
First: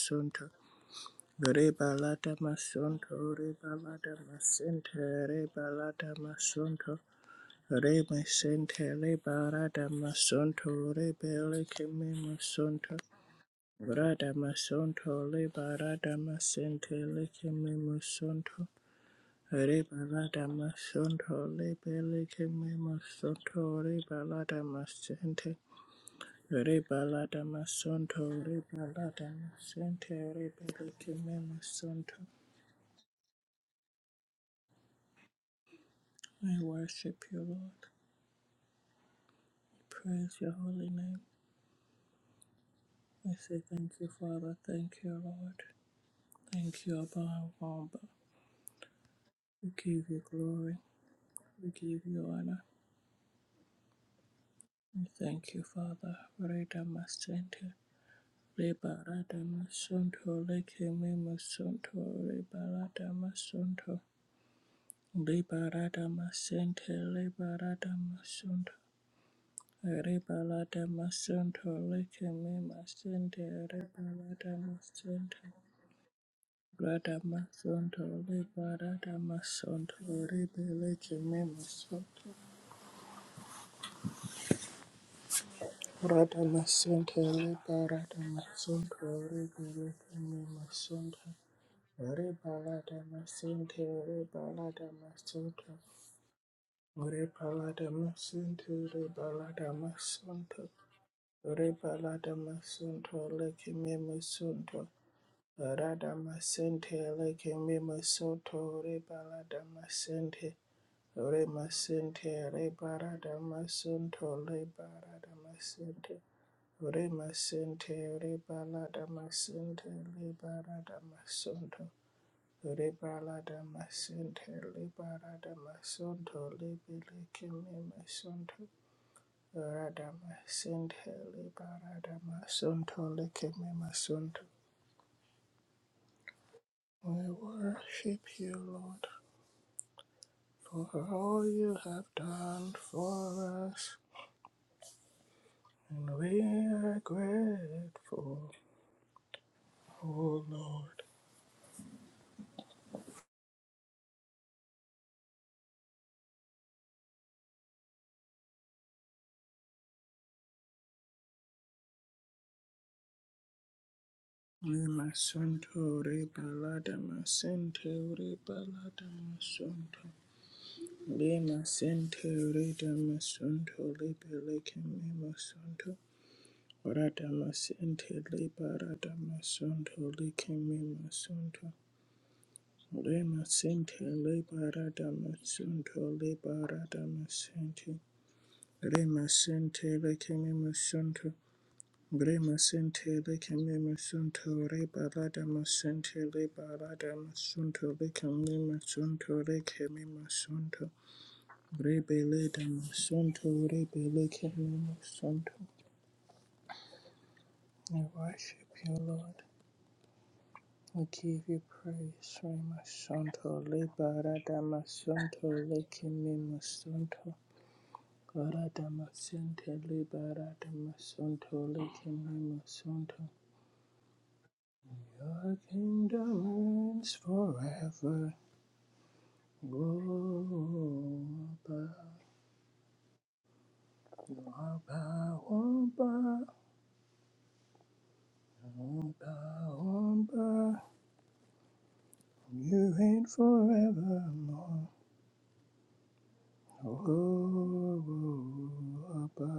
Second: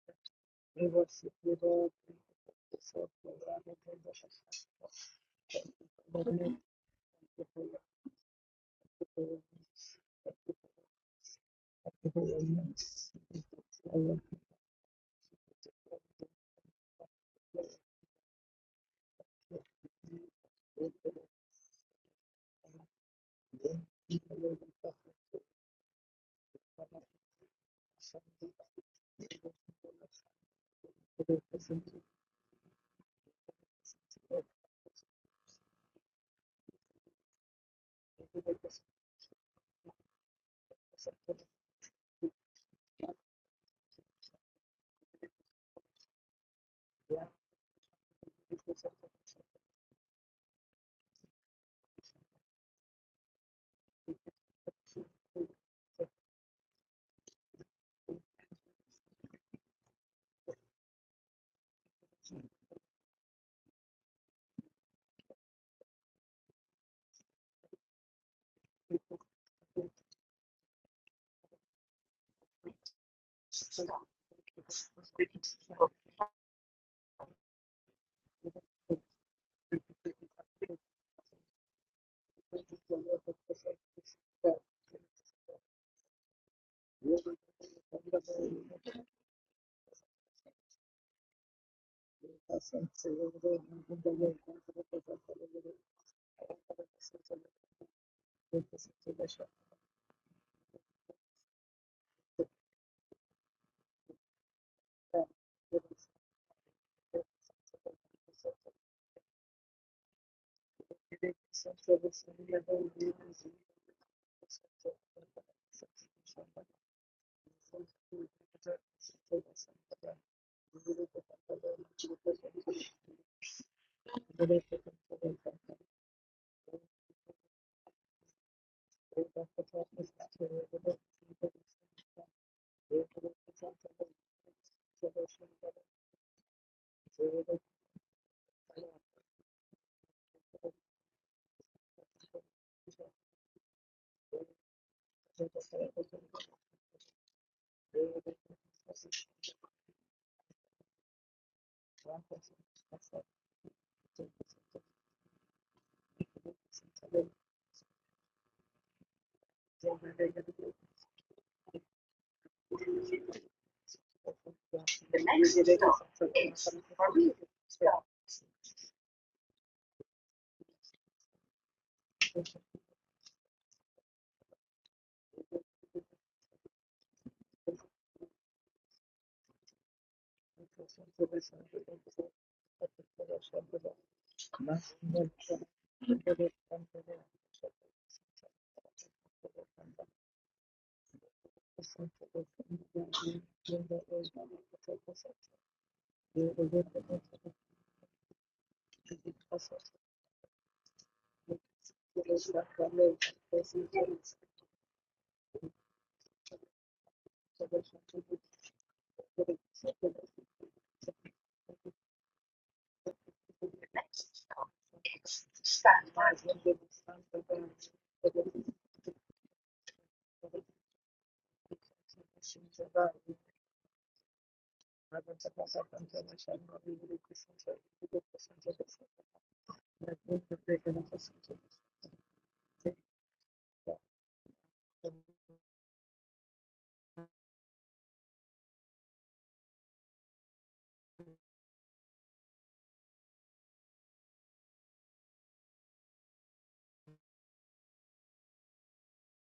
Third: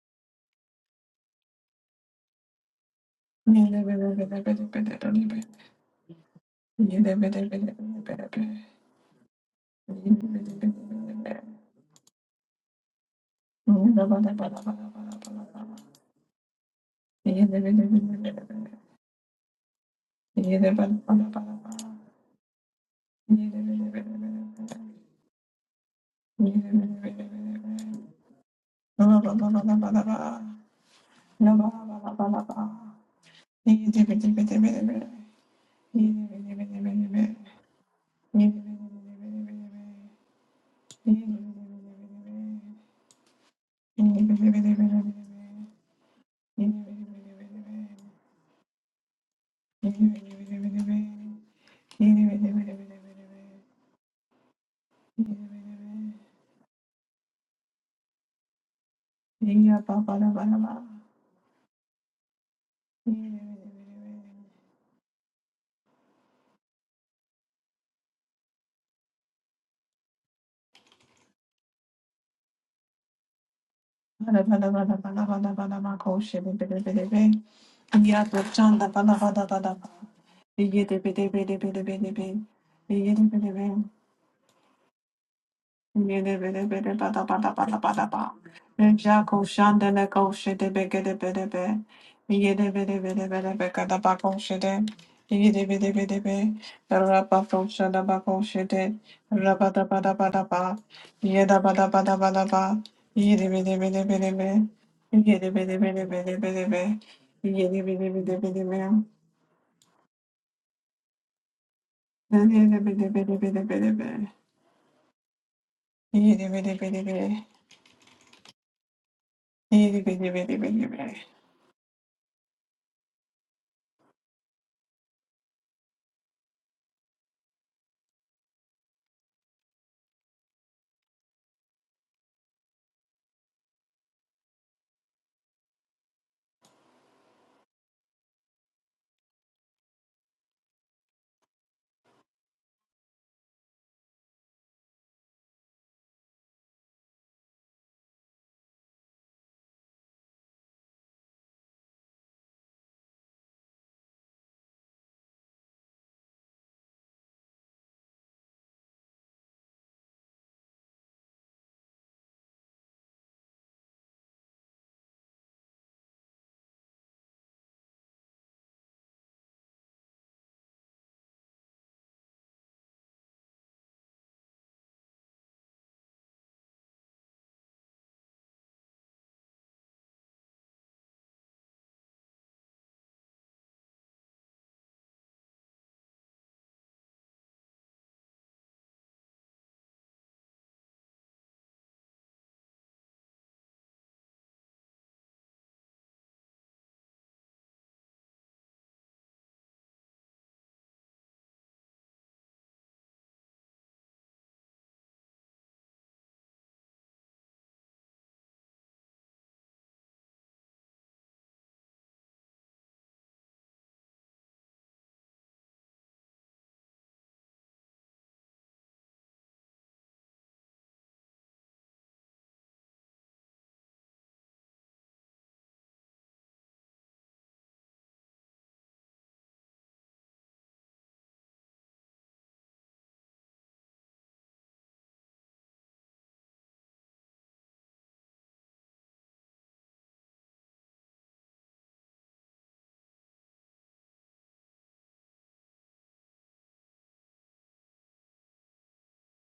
Rebalada masonto rebalada masente rebalada masonto. Rebe sente lebarada masonto rebele keme masonto. Brada masonto lebarada masente
Yeah, ba
lekeme masonto. Rebalada masonto lebele keme masonto rebalada masente. Rebalada masonto rebalada masente rebele keme masonto. I worship you, Lord. I Praise your holy name. I say thank you, Father. Thank you, Lord. Thank you, Abba Wamba. We give you glory. We give you honor. We thank you, Father. Reda Masente. Reba Rada
ba da ba
Masonto.
da ba.
Leke Me Masonto. Reba Rada Masonto. Reba Rada Masente. Reba Rada Masonto. Reba Rada Masonto. Leke Me Masente. Reba Rada Masente. Rada Masonto. Reba Rada Masonto.
Yada
Reba Leke Me Masonto.
Yeah,
Radhamasanta Ribaradhamasanta Ribaradhamasanta Ribaradhamasanta Ribaradhamasanta Ribaradhamasanta Ribaradhamasanta Ribaradhamasanta Lekimimasanta Radhamasanta Lekimimasanta Ribaradhamasanta Rimasanta Ribaradhamasanta Ribaradhamasanta Remasente rebalada masente rebalada masonto rebalada masente rebalada masonto lebelekeme masonto rada masente rebalada masonto lekeme masonto. We worship you, Lord, for all you have done for us, and we are grateful, O Lord.
The next
Lemasunto
stop is
rebalada masente
Marine.
rebalada masunto. Lemasente reda masunto lebeleke memasunto. Rada masente lebarada masunto leke memasunto. Lemasente lebarada masunto lebarada masente. Lemasente leke memasunto. Brema sente leke meme sunto re balada masente le balada masunto leke meme sunto leke meme sunto rebe leda masunto rebe leke meme sunto. I worship you, Lord. I give you praise, Rema sunto le balada masunto leke meme sunto. Balada masente le balada masunto leke meme sunto. Your kingdom reigns forever. Womba, womba, womba, womba, womba. You reign forevermore. Womba.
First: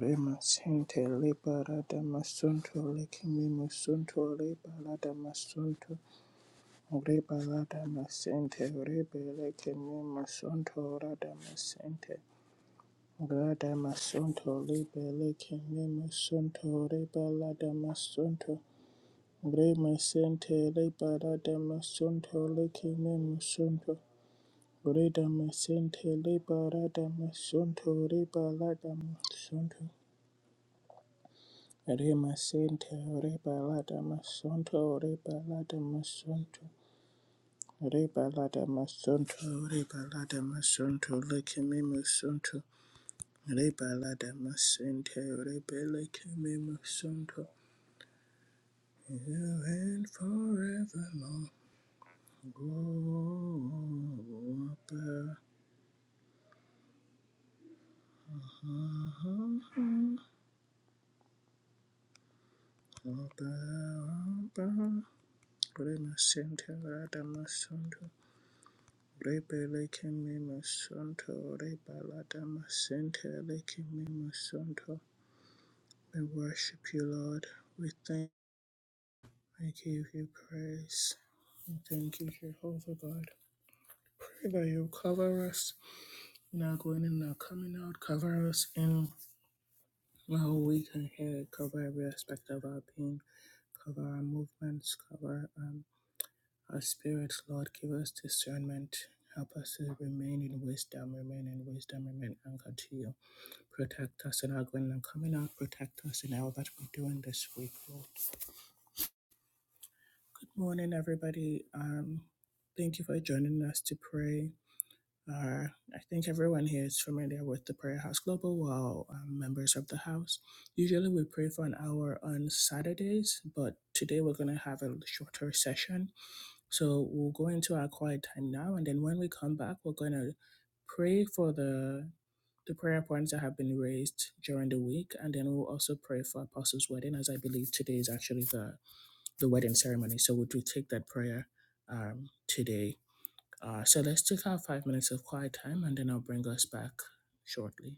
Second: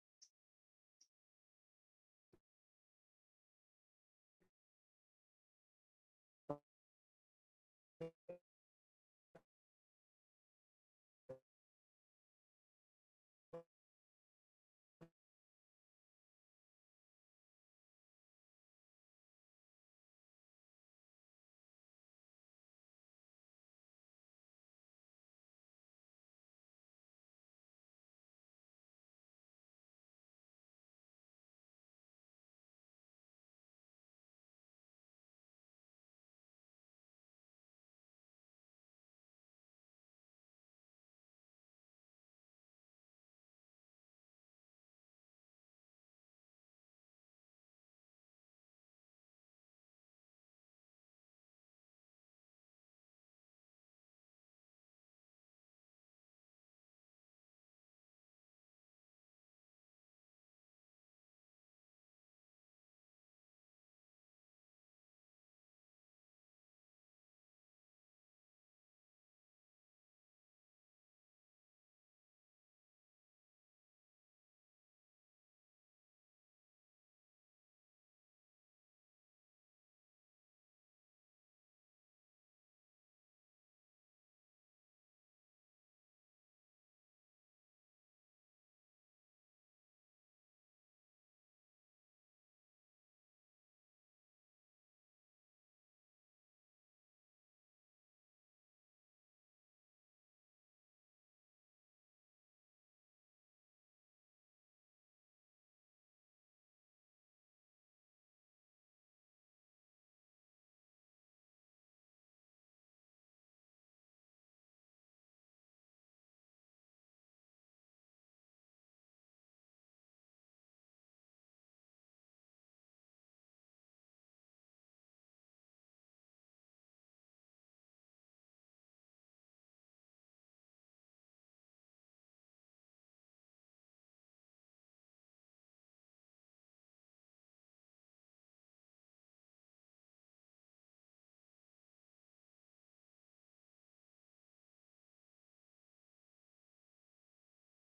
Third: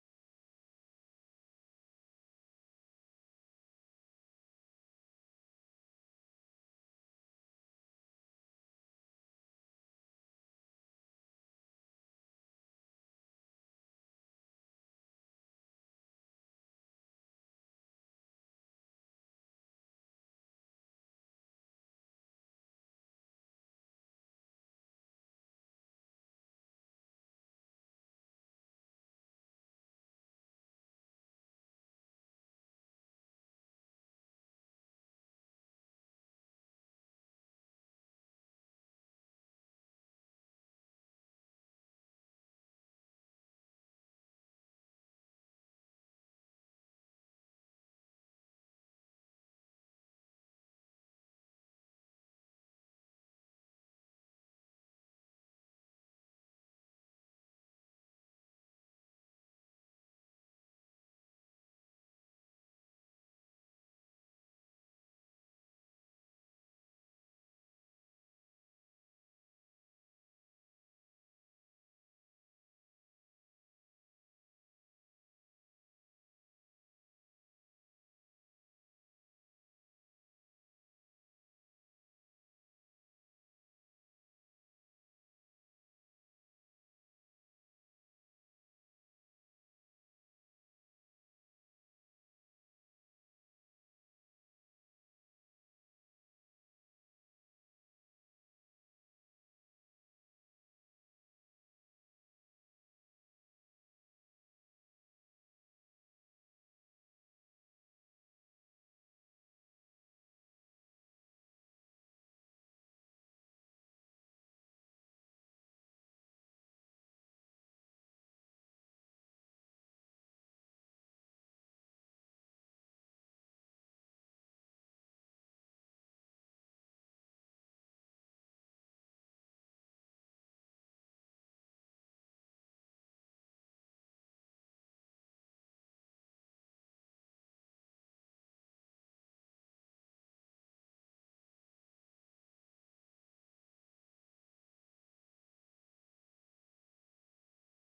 Rema sente libera damasunto, lekimi musunto, libera damasunto. Rebala damasente, rebele kimi musunto, radamasente. Rada masonto rebele kene masonto rebala da masonto re masente rebala da masonto lekene masonto reda masente rebala da masonto rebala da masonto re masente rebala da masonto rebala da masonto rebala da masonto rebala da masonto lekene masonto Rebalada masente, rebeleke me masunto. You and forevermore. Go, Abba, Abba, Abba. Remasente, rada masunto. Rebeleke me masunto, rebalada masente, leke me masunto. We worship you, Lord. We thank, I give you praise. We thank you, Jehovah God. That you cover us now going in, now coming out, cover us in the whole week ahead. cover every aspect of our being, cover our movements, cover um, our spirits, Lord. Give us discernment. Help us to remain in wisdom, remain in wisdom, remain anchored to you. Protect us in our going and coming out. Protect us in all that we're doing this week, Lord. Good morning, everybody. Um, thank you for joining us to pray. are, I think everyone here is familiar with the Prayer House Global While um, members of the house. Usually we pray for an hour on Saturdays, but today we're going to have a shorter session. So we'll go into our quiet time now, and then when we come back, we're going to pray for the the prayer points that have been raised during the week, and then we'll also pray for Apostles' wedding, as I believe today is actually the the wedding ceremony. So we'll do take that prayer um, today uh, so let's take our five minutes of quiet time and then I'll bring us back shortly.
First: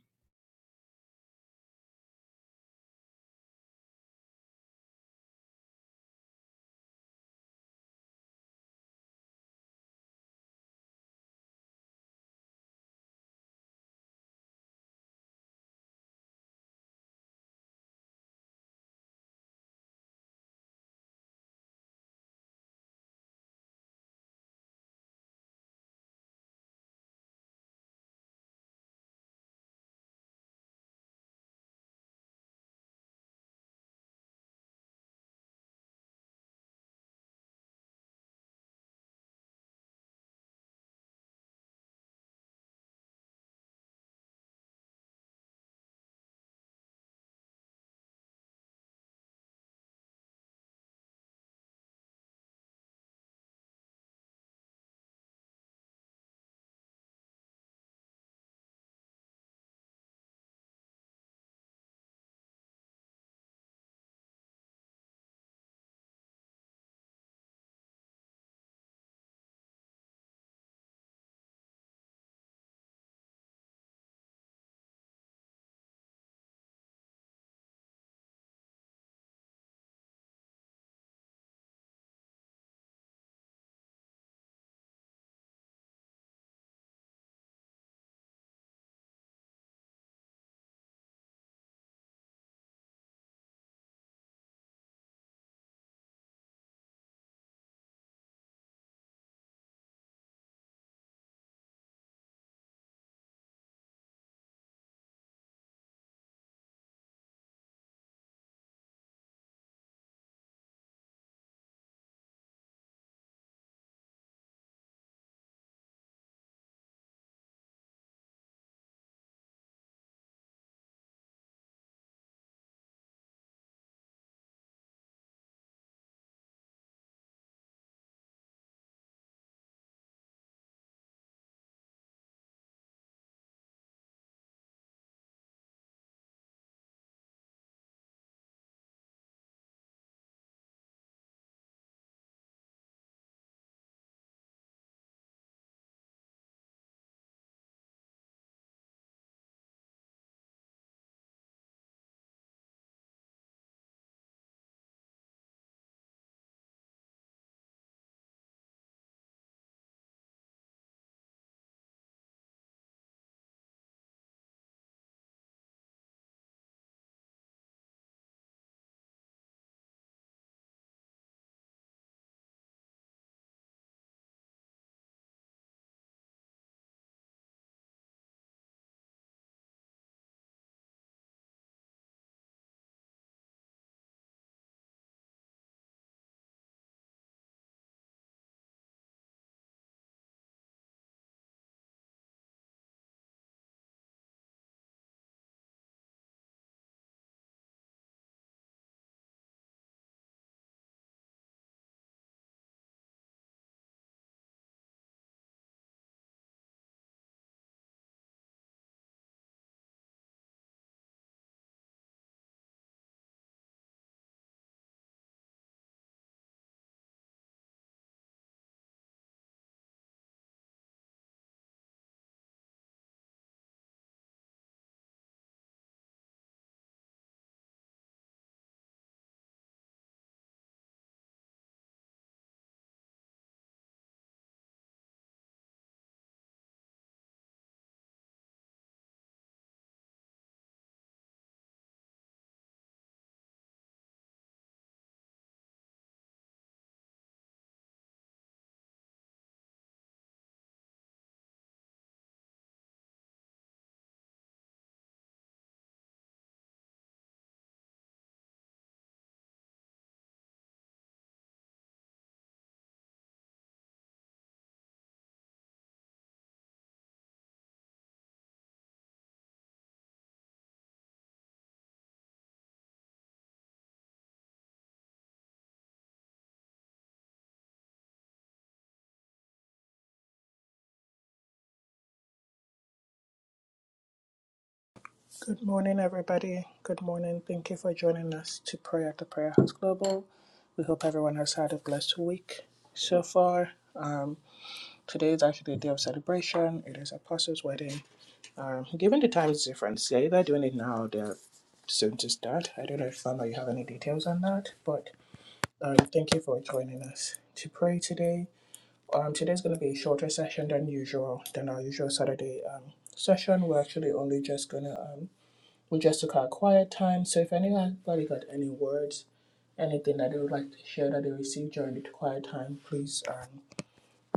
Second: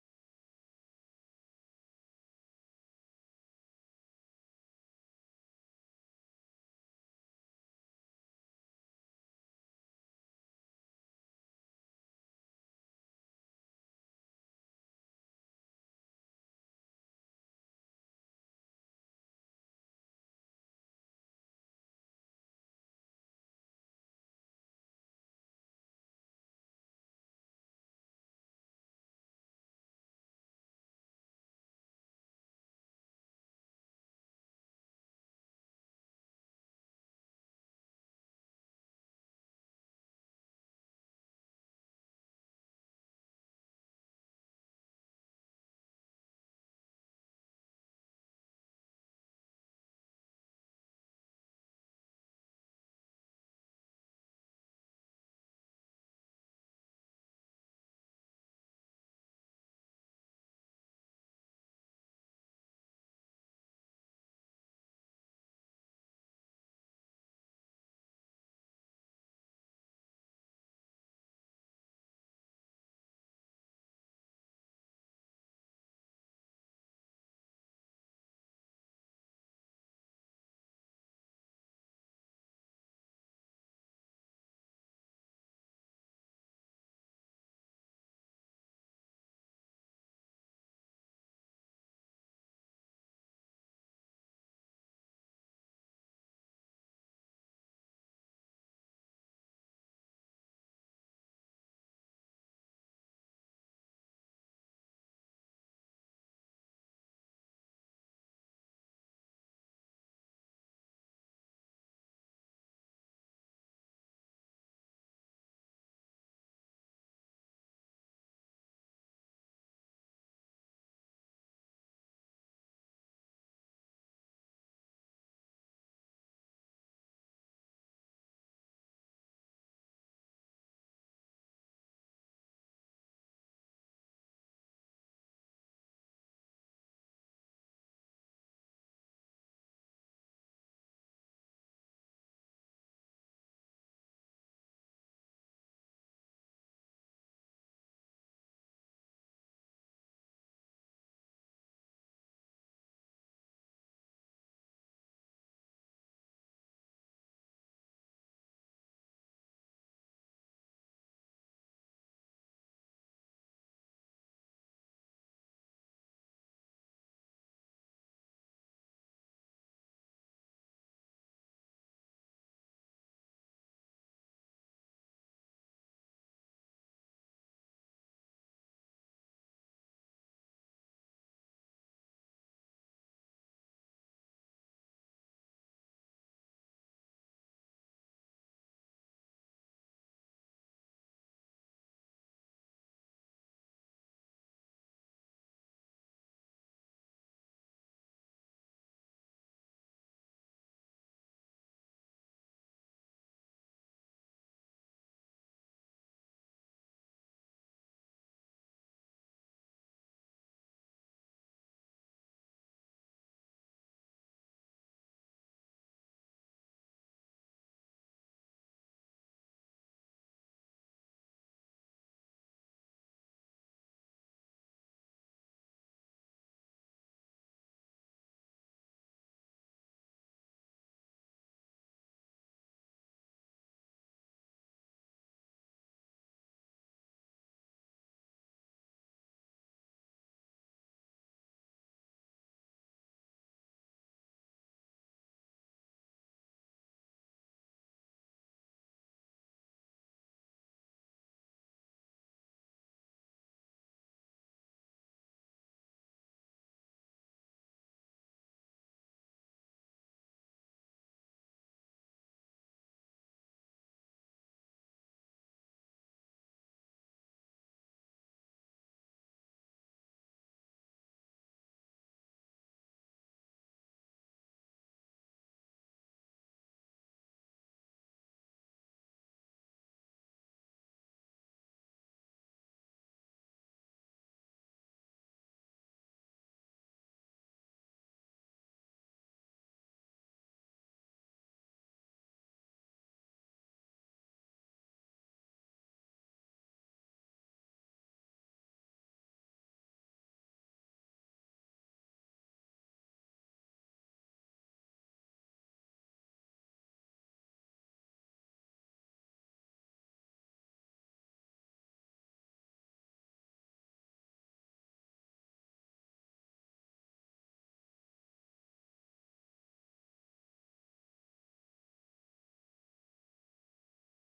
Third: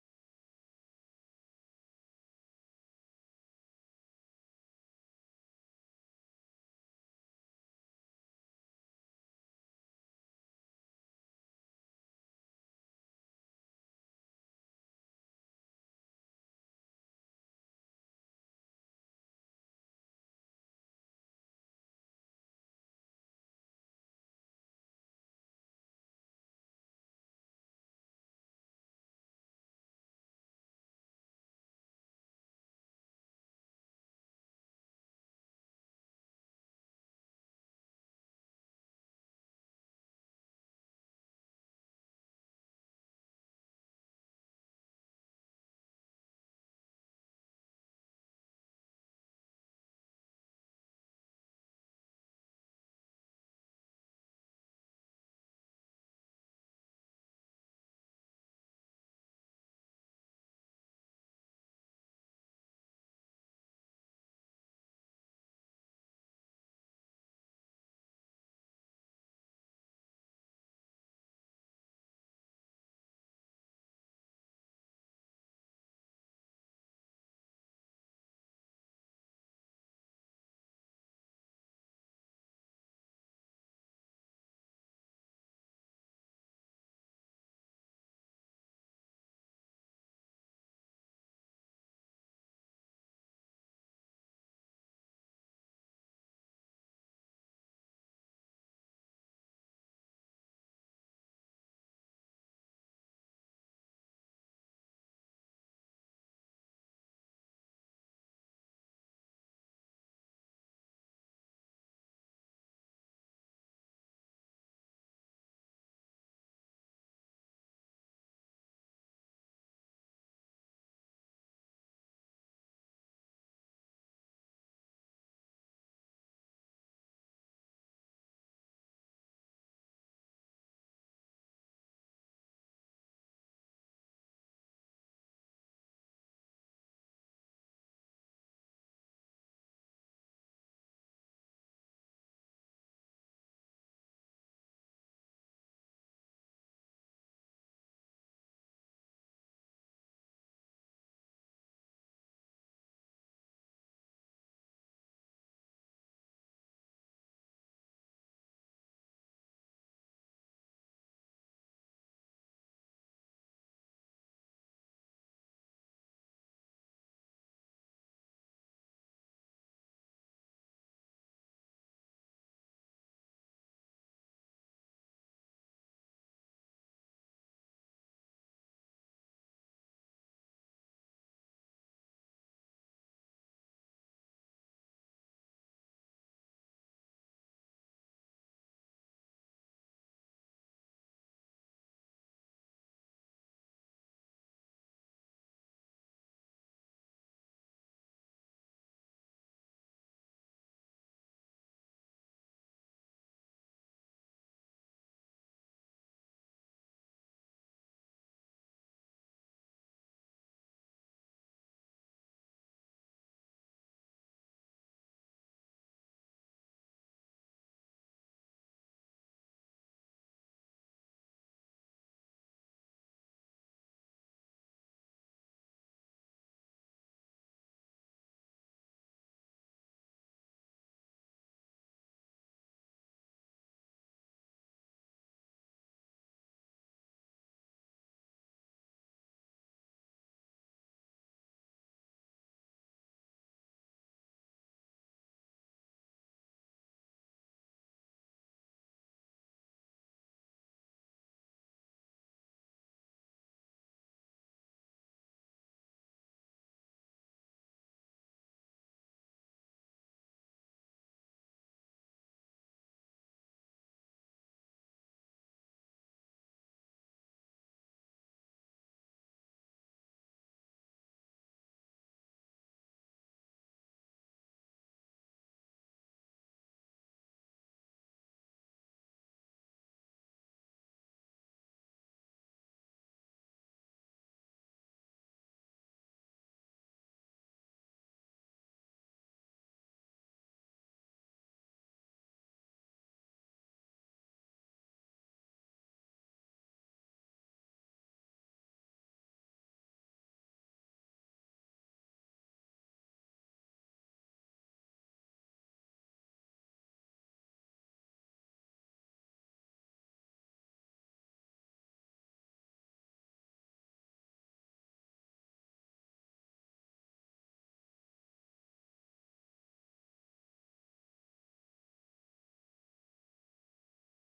Good morning, everybody. Good morning. Thank you for joining us to pray at the Prayer House Global. We hope everyone has had a blessed week so far. Um, today is actually a day of celebration. It is Apostles' wedding. Um, given the time difference, they're either doing it now or they're soon to start. I don't know if Fama, you have any details on that, but um, thank you for joining us to pray today. Um, today's going to be a shorter session than usual, than our usual Saturday um, session. We're actually only just going to, um, we just took our quiet time. So if anybody got any words, anything that they would like to share that they received during the quiet time, please um,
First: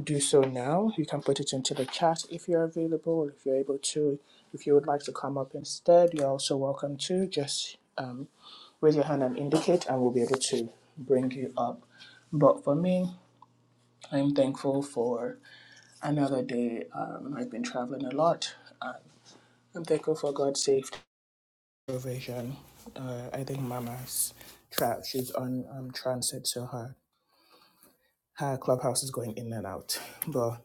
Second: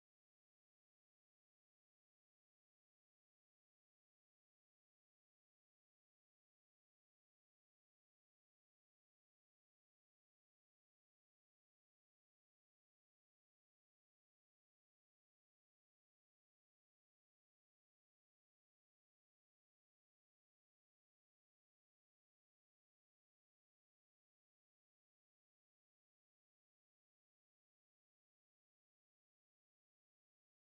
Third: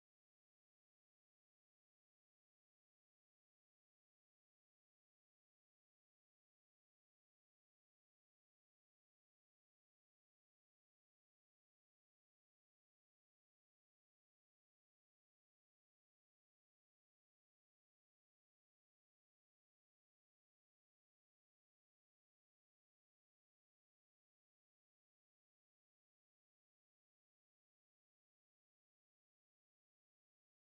do so now. You can put it into the chat if you're available, if you're able to. If you would like to come up instead, you're also welcome to. Just um, raise your hand and indicate, and we'll be able to bring you up. But for me, I'm thankful for another day. Um, I've been traveling a lot. Uh, I'm thankful for God's safe provision. Uh, I think Mama's trapped. She's on um, transit, so her, her clubhouse is going in and out. But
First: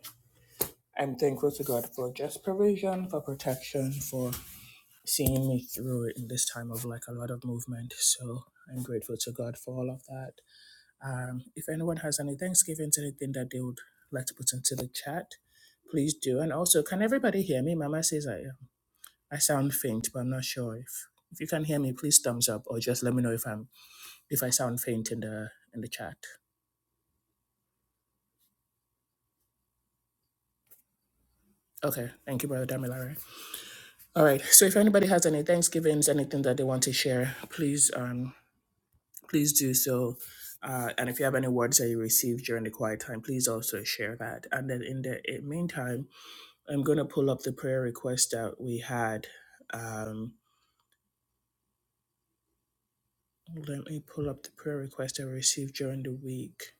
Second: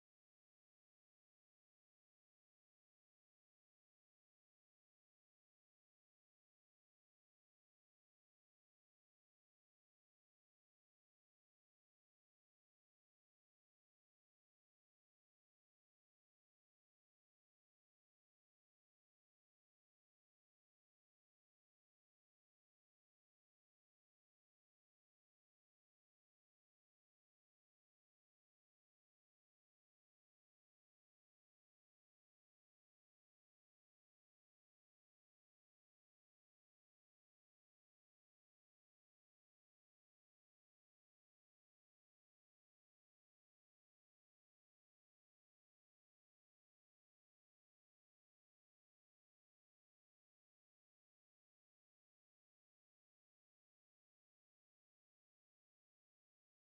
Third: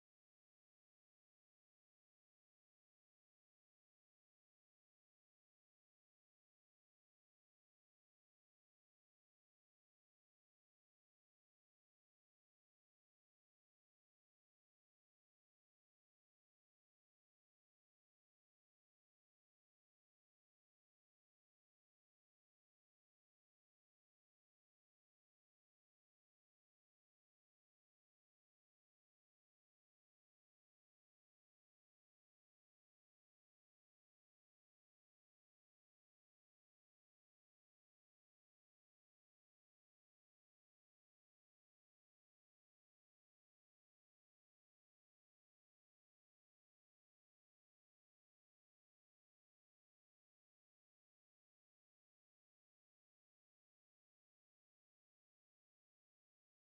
I'm thankful to God for just provision, for protection, for seeing me through it in this time of like a lot of movement. So I'm grateful to God for all of that. Um, if anyone has any Thanksgivings, anything that they would like to put into the chat, please do. And also, can everybody hear me? Mama says I am. I sound faint, but I'm not sure if if you can hear me. Please thumbs up, or just let me know if I'm if I sound faint in the in the chat. Okay, thank you, brother Damilare. All right, so if anybody has any Thanksgivings, anything that they want to share, please um please do so. Uh, and if you have any words that you received during the quiet time, please also share that. And then in the in meantime, I'm gonna pull up the prayer request that we had. Um, let me pull up the prayer request I received during the week.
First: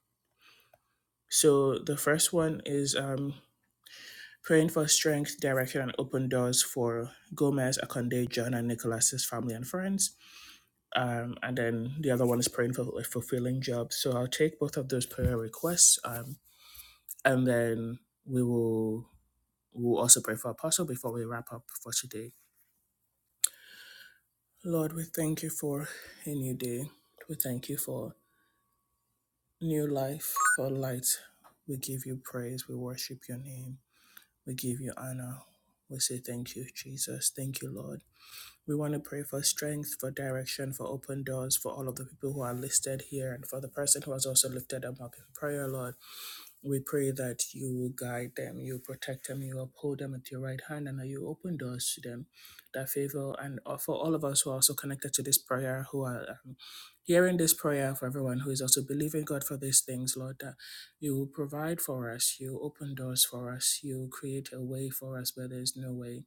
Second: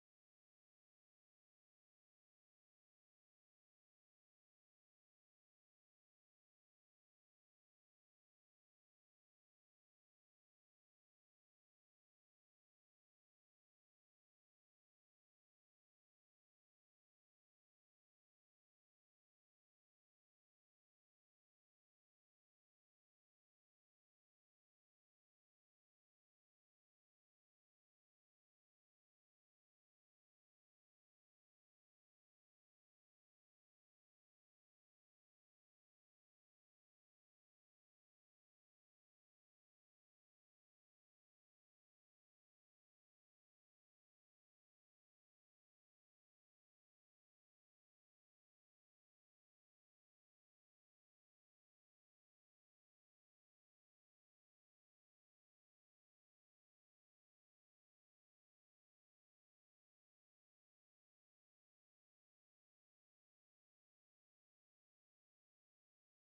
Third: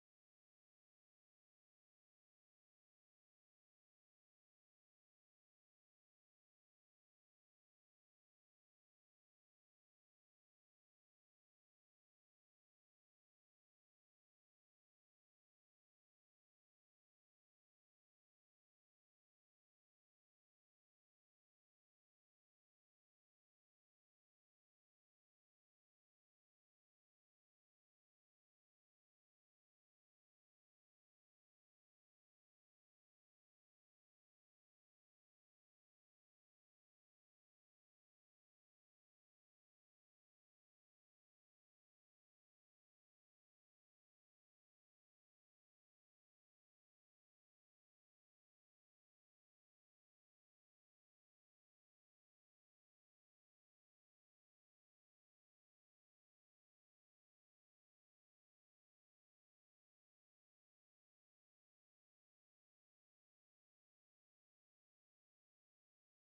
So the first one is um Praying for strength, direction, and open doors for Gomez, Akonde, John, and Nicholas's family and friends. Um, and then the other one is praying for a fulfilling job. So I'll take both of those prayer requests, um, and then we will we'll also pray for Apostle before we wrap up for today. Lord, we thank you for a new day. We thank you for new life, for light. We give you praise. We worship your name. We give you honor. We say thank you, Jesus. Thank you, Lord. We want to pray for strength, for direction, for open doors, for all of the people who are listed here, and for the person who has also lifted them up in prayer, Lord. We pray that you will guide them, you protect them, you uphold them at your right hand, and that you open doors to them. That favor, and uh, for all of us who are also connected to this prayer, who are um, hearing this prayer, for everyone who is also believing God for these things, Lord, that you will provide for us, you open doors for us, you create a way for us where there is no way.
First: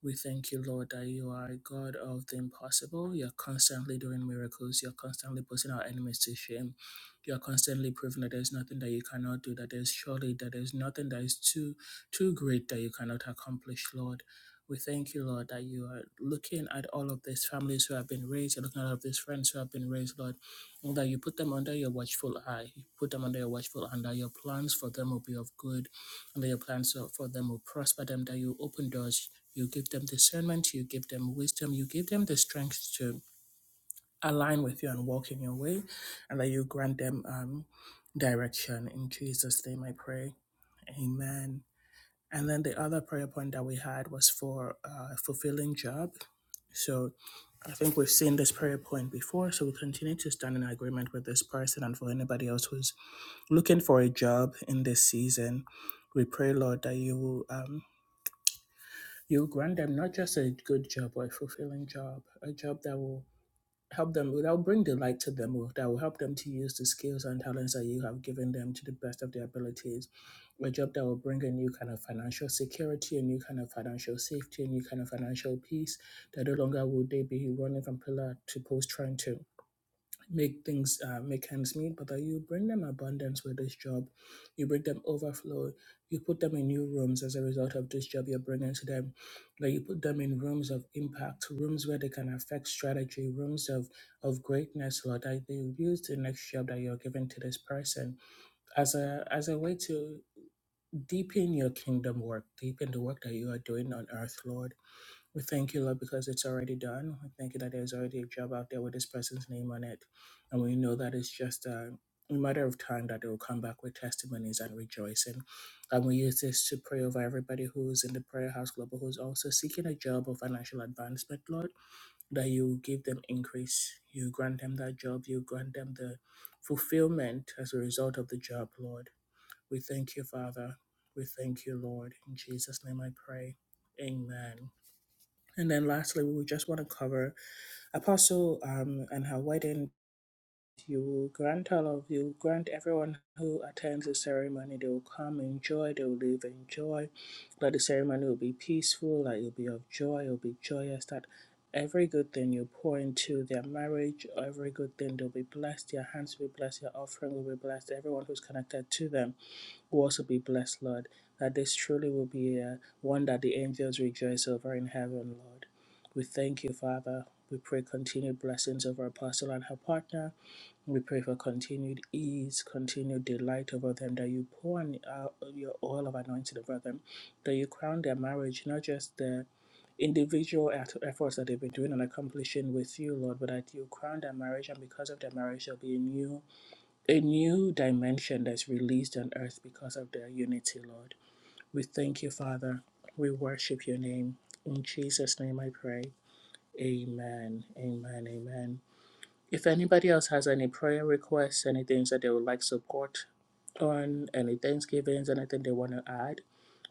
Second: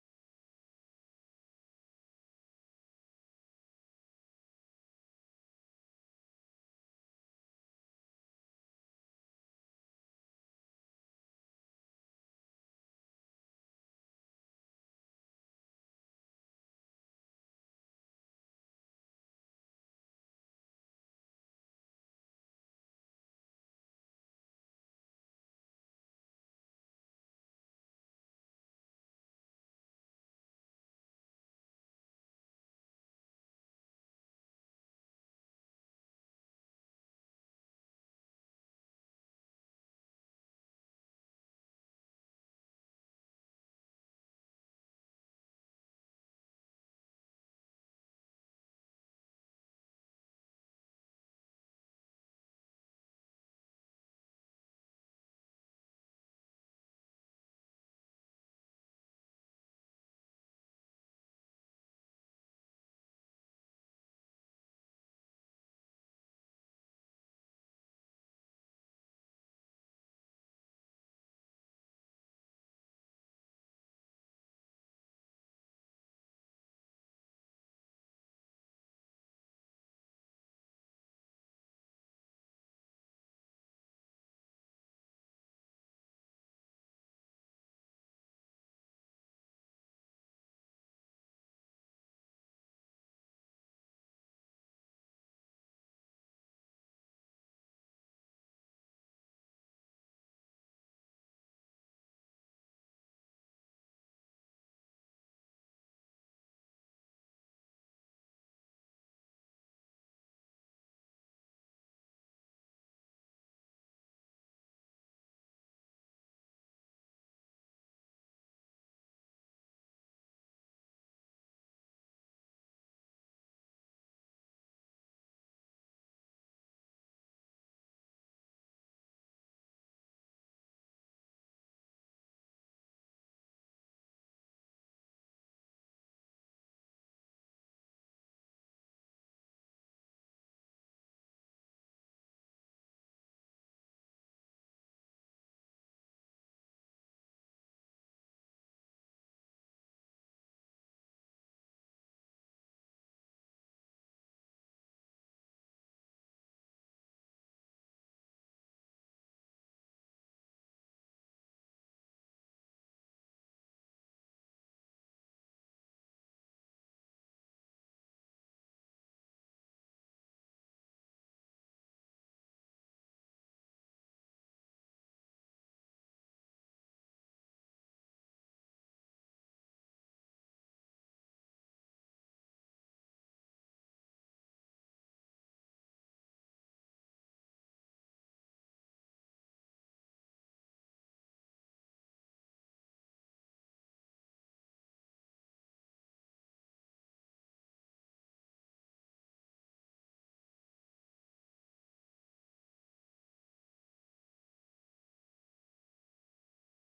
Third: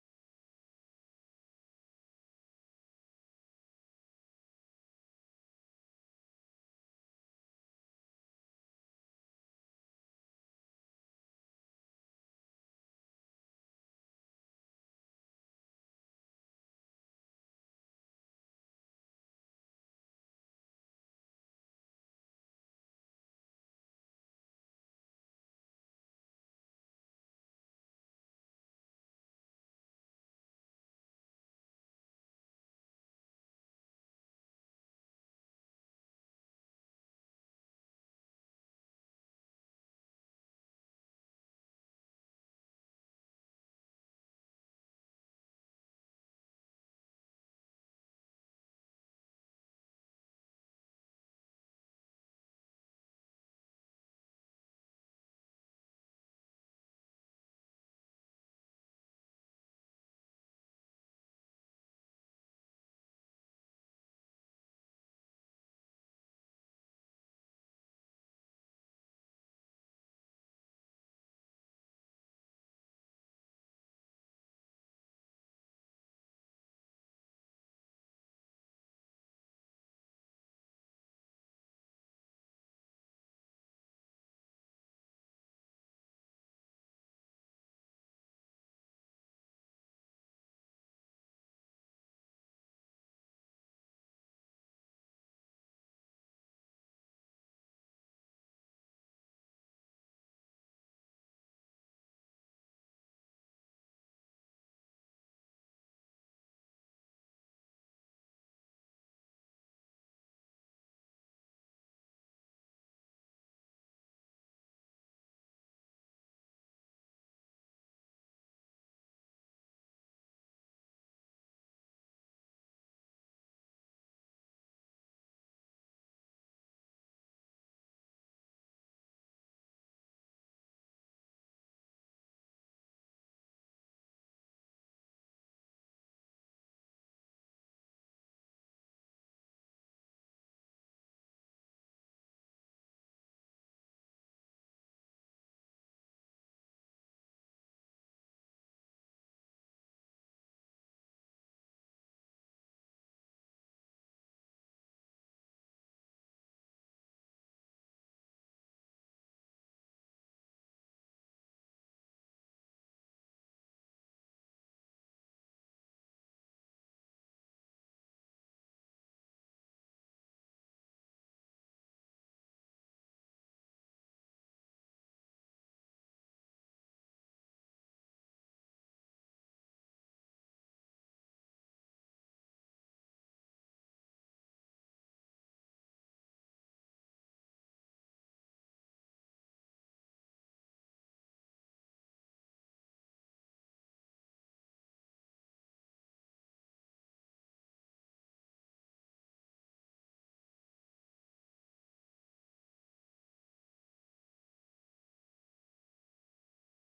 We thank you, Lord, that you are a God of the impossible. You're constantly doing miracles. You're constantly putting our enemies to shame. You're constantly proving that there's nothing that you cannot do, that there's surely that there's nothing that is too too great that you cannot accomplish, Lord. We thank you, Lord, that you are looking at all of these families who have been raised, you're looking at all of these friends who have been raised, Lord, and that you put them under your watchful eye. You put them under your watchful eye, and that your plans for them will be of good, and that your plans for them will prosper them, that you open doors you give them discernment, you give them wisdom, you give them the strength to align with you and walk in your way, and that you grant them um, direction. In Jesus' name I pray. Amen. And then the other prayer point that we had was for uh, fulfilling job. So I think we've seen this prayer point before, so we continue to stand in agreement with this person and for anybody else who's looking for a job in this season. We pray, Lord, that you will. Um, You grant them not just a good job or a fulfilling job, a job that will help them, that will bring delight to them, or that will help them to use the skills and talents that you have given them to the best of their abilities, a job that will bring a new kind of financial security, a new kind of financial safety, a new kind of financial peace, that no longer will they be running from pillar to post trying to make things uh, make ends meet, but that you bring them abundance with this job. You bring them overflow. You put them in new rooms as a result of this job you're bringing to them. That you put them in rooms of impact, rooms where they can affect strategy, rooms of of greatness, Lord. That they use the next job that you're giving to this person as a as a way to deepen your kingdom work, deepen the work that you are doing on earth, Lord. We thank you, Lord, because it's already done. We thank you that there's already a job out there with this person's name on it. And we know that it's just a matter of time that they will come back with testimonies and rejoicing. And we use this to pray over everybody who's in the Prayer House Global who's also seeking a job or financial advancement, Lord, that you give them increase. You grant them that job. You grant them the fulfillment as a result of the job, Lord. We thank you, Father. We thank you, Lord. In Jesus' name I pray. Amen. And then lastly, we would just want to cover Apostle um, and her wedding you will grant all of you, will grant everyone who attends the ceremony, they will come in joy, they will leave in joy, that the ceremony will be peaceful, that you'll be of joy, you'll be joyous, that every good thing you pour into their marriage, every good thing they'll be blessed, their hands will be blessed, their offering will be blessed, everyone who's connected to them will also be blessed, Lord, that this truly will be a, one that the angels rejoice over in heaven, Lord. We thank you, Father. We pray continued blessings over Apostle and her partner. We pray for continued ease, continued delight over them, that you pour on uh, your oil of anointing over them, that you crown their marriage, not just the individual at- efforts that they've been doing and accomplishing with you, Lord, but that you crown their marriage, and because of their marriage, there'll be a new, a new dimension that's released on earth because of their unity, Lord. We thank you, Father. We worship your name. In Jesus' name I pray. Amen. Amen. Amen. If anybody else has any prayer requests, any things that they would like support on, any Thanksgivings, anything they want to add,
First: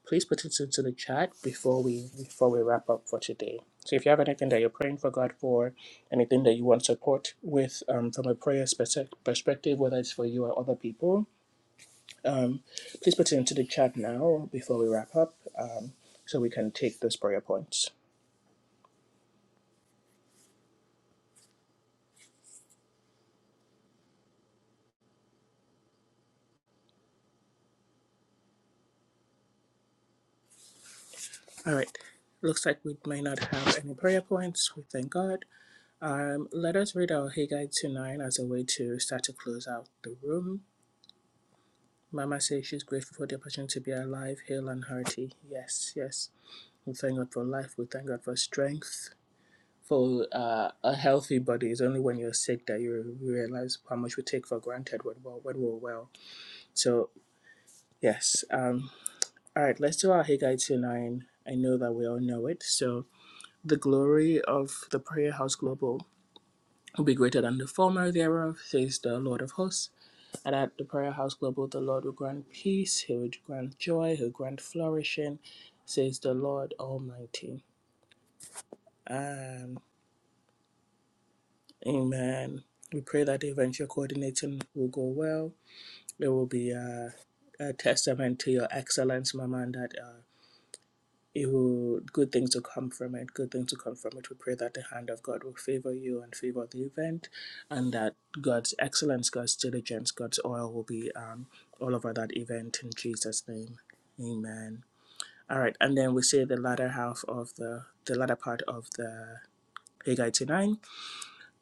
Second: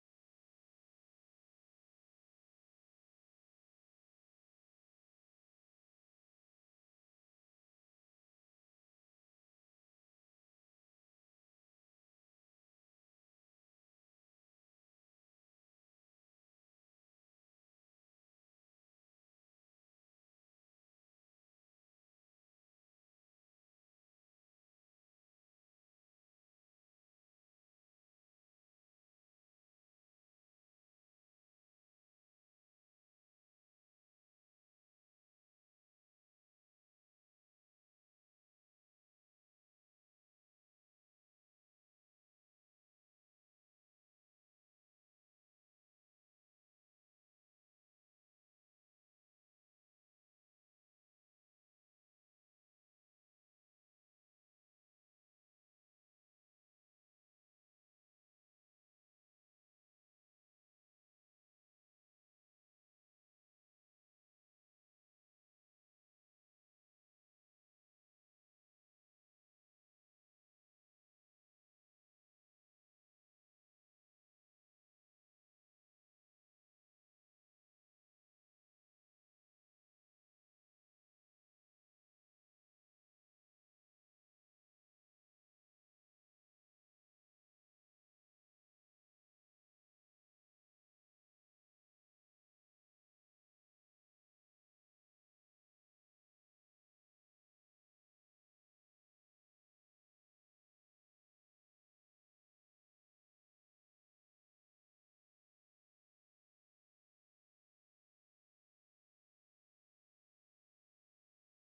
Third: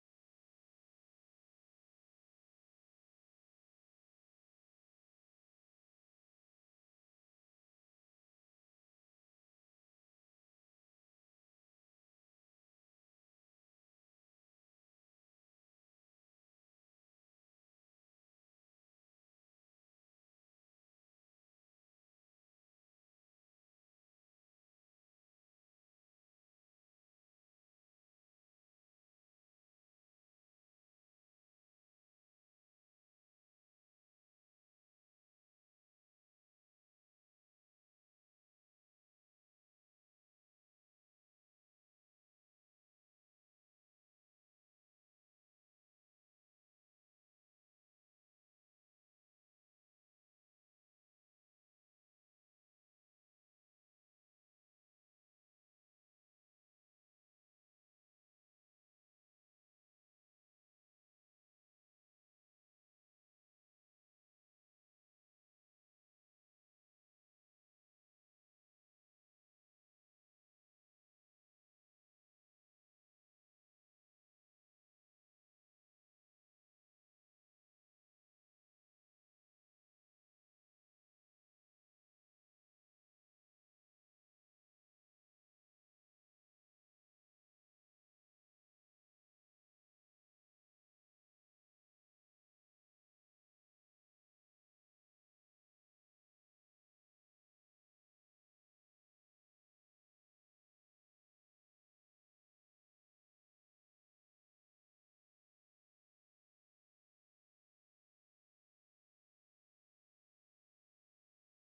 please put it into the chat before we before we wrap up for today. So if you have anything that you're praying for God for, anything that you want support with um, from a prayer spec- perspective, whether it's for you or other people, um, please put it into the chat now before we wrap up um, so we can take those prayer points. All right. Looks like we may not have any prayer points. We thank God. Um, let us read our Haggai 2 9 as a way to start to close out the room. Mama says she's grateful for the opportunity to be alive, hale, and hearty. Yes, yes. We thank God for life. We thank God for strength, for uh, a healthy body. It's only when you're sick that you realize how much we take for granted when we're, when we're well. So, yes. Um, all right, let's do our Haggai 2 9. I know that we all know it. So, the glory of the Prayer House Global will be greater than the former thereof, says the Lord of hosts. and at the Prayer House Global, the Lord will grant peace, He will grant joy, He'll grant flourishing, says the Lord Almighty. Um, amen. We pray that the event you're coordinating will go well. There will be a, a testament to your excellence, Mama, and that. uh, it will good things will come from it good things will come from it we pray that the hand of god will favor you and favor the event and that god's excellence god's diligence god's oil will be um, all over that event in jesus name amen all right and then we say the latter half of the the latter part of the Haggai 2 9,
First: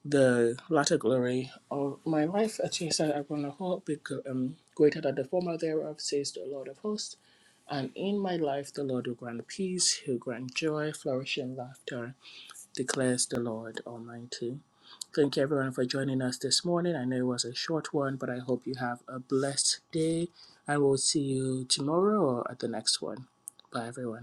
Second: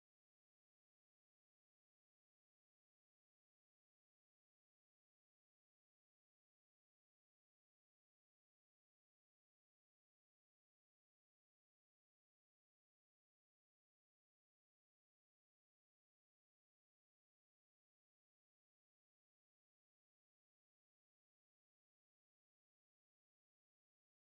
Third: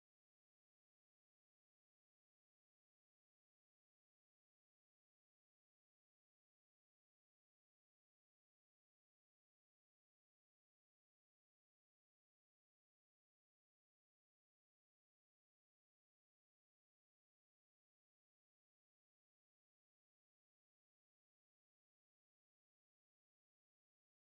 the latter glory of my life, as he said, I will not hope, because um, greater than the former thereof, says the Lord of hosts. And in my life, the Lord will grant peace, he'll grant joy, flourishing laughter, declares the Lord Almighty. Thank you, everyone, for joining us this morning. I know it was a short one, but I hope you have a blessed day, and we'll see you tomorrow or at the next one. Bye, everyone.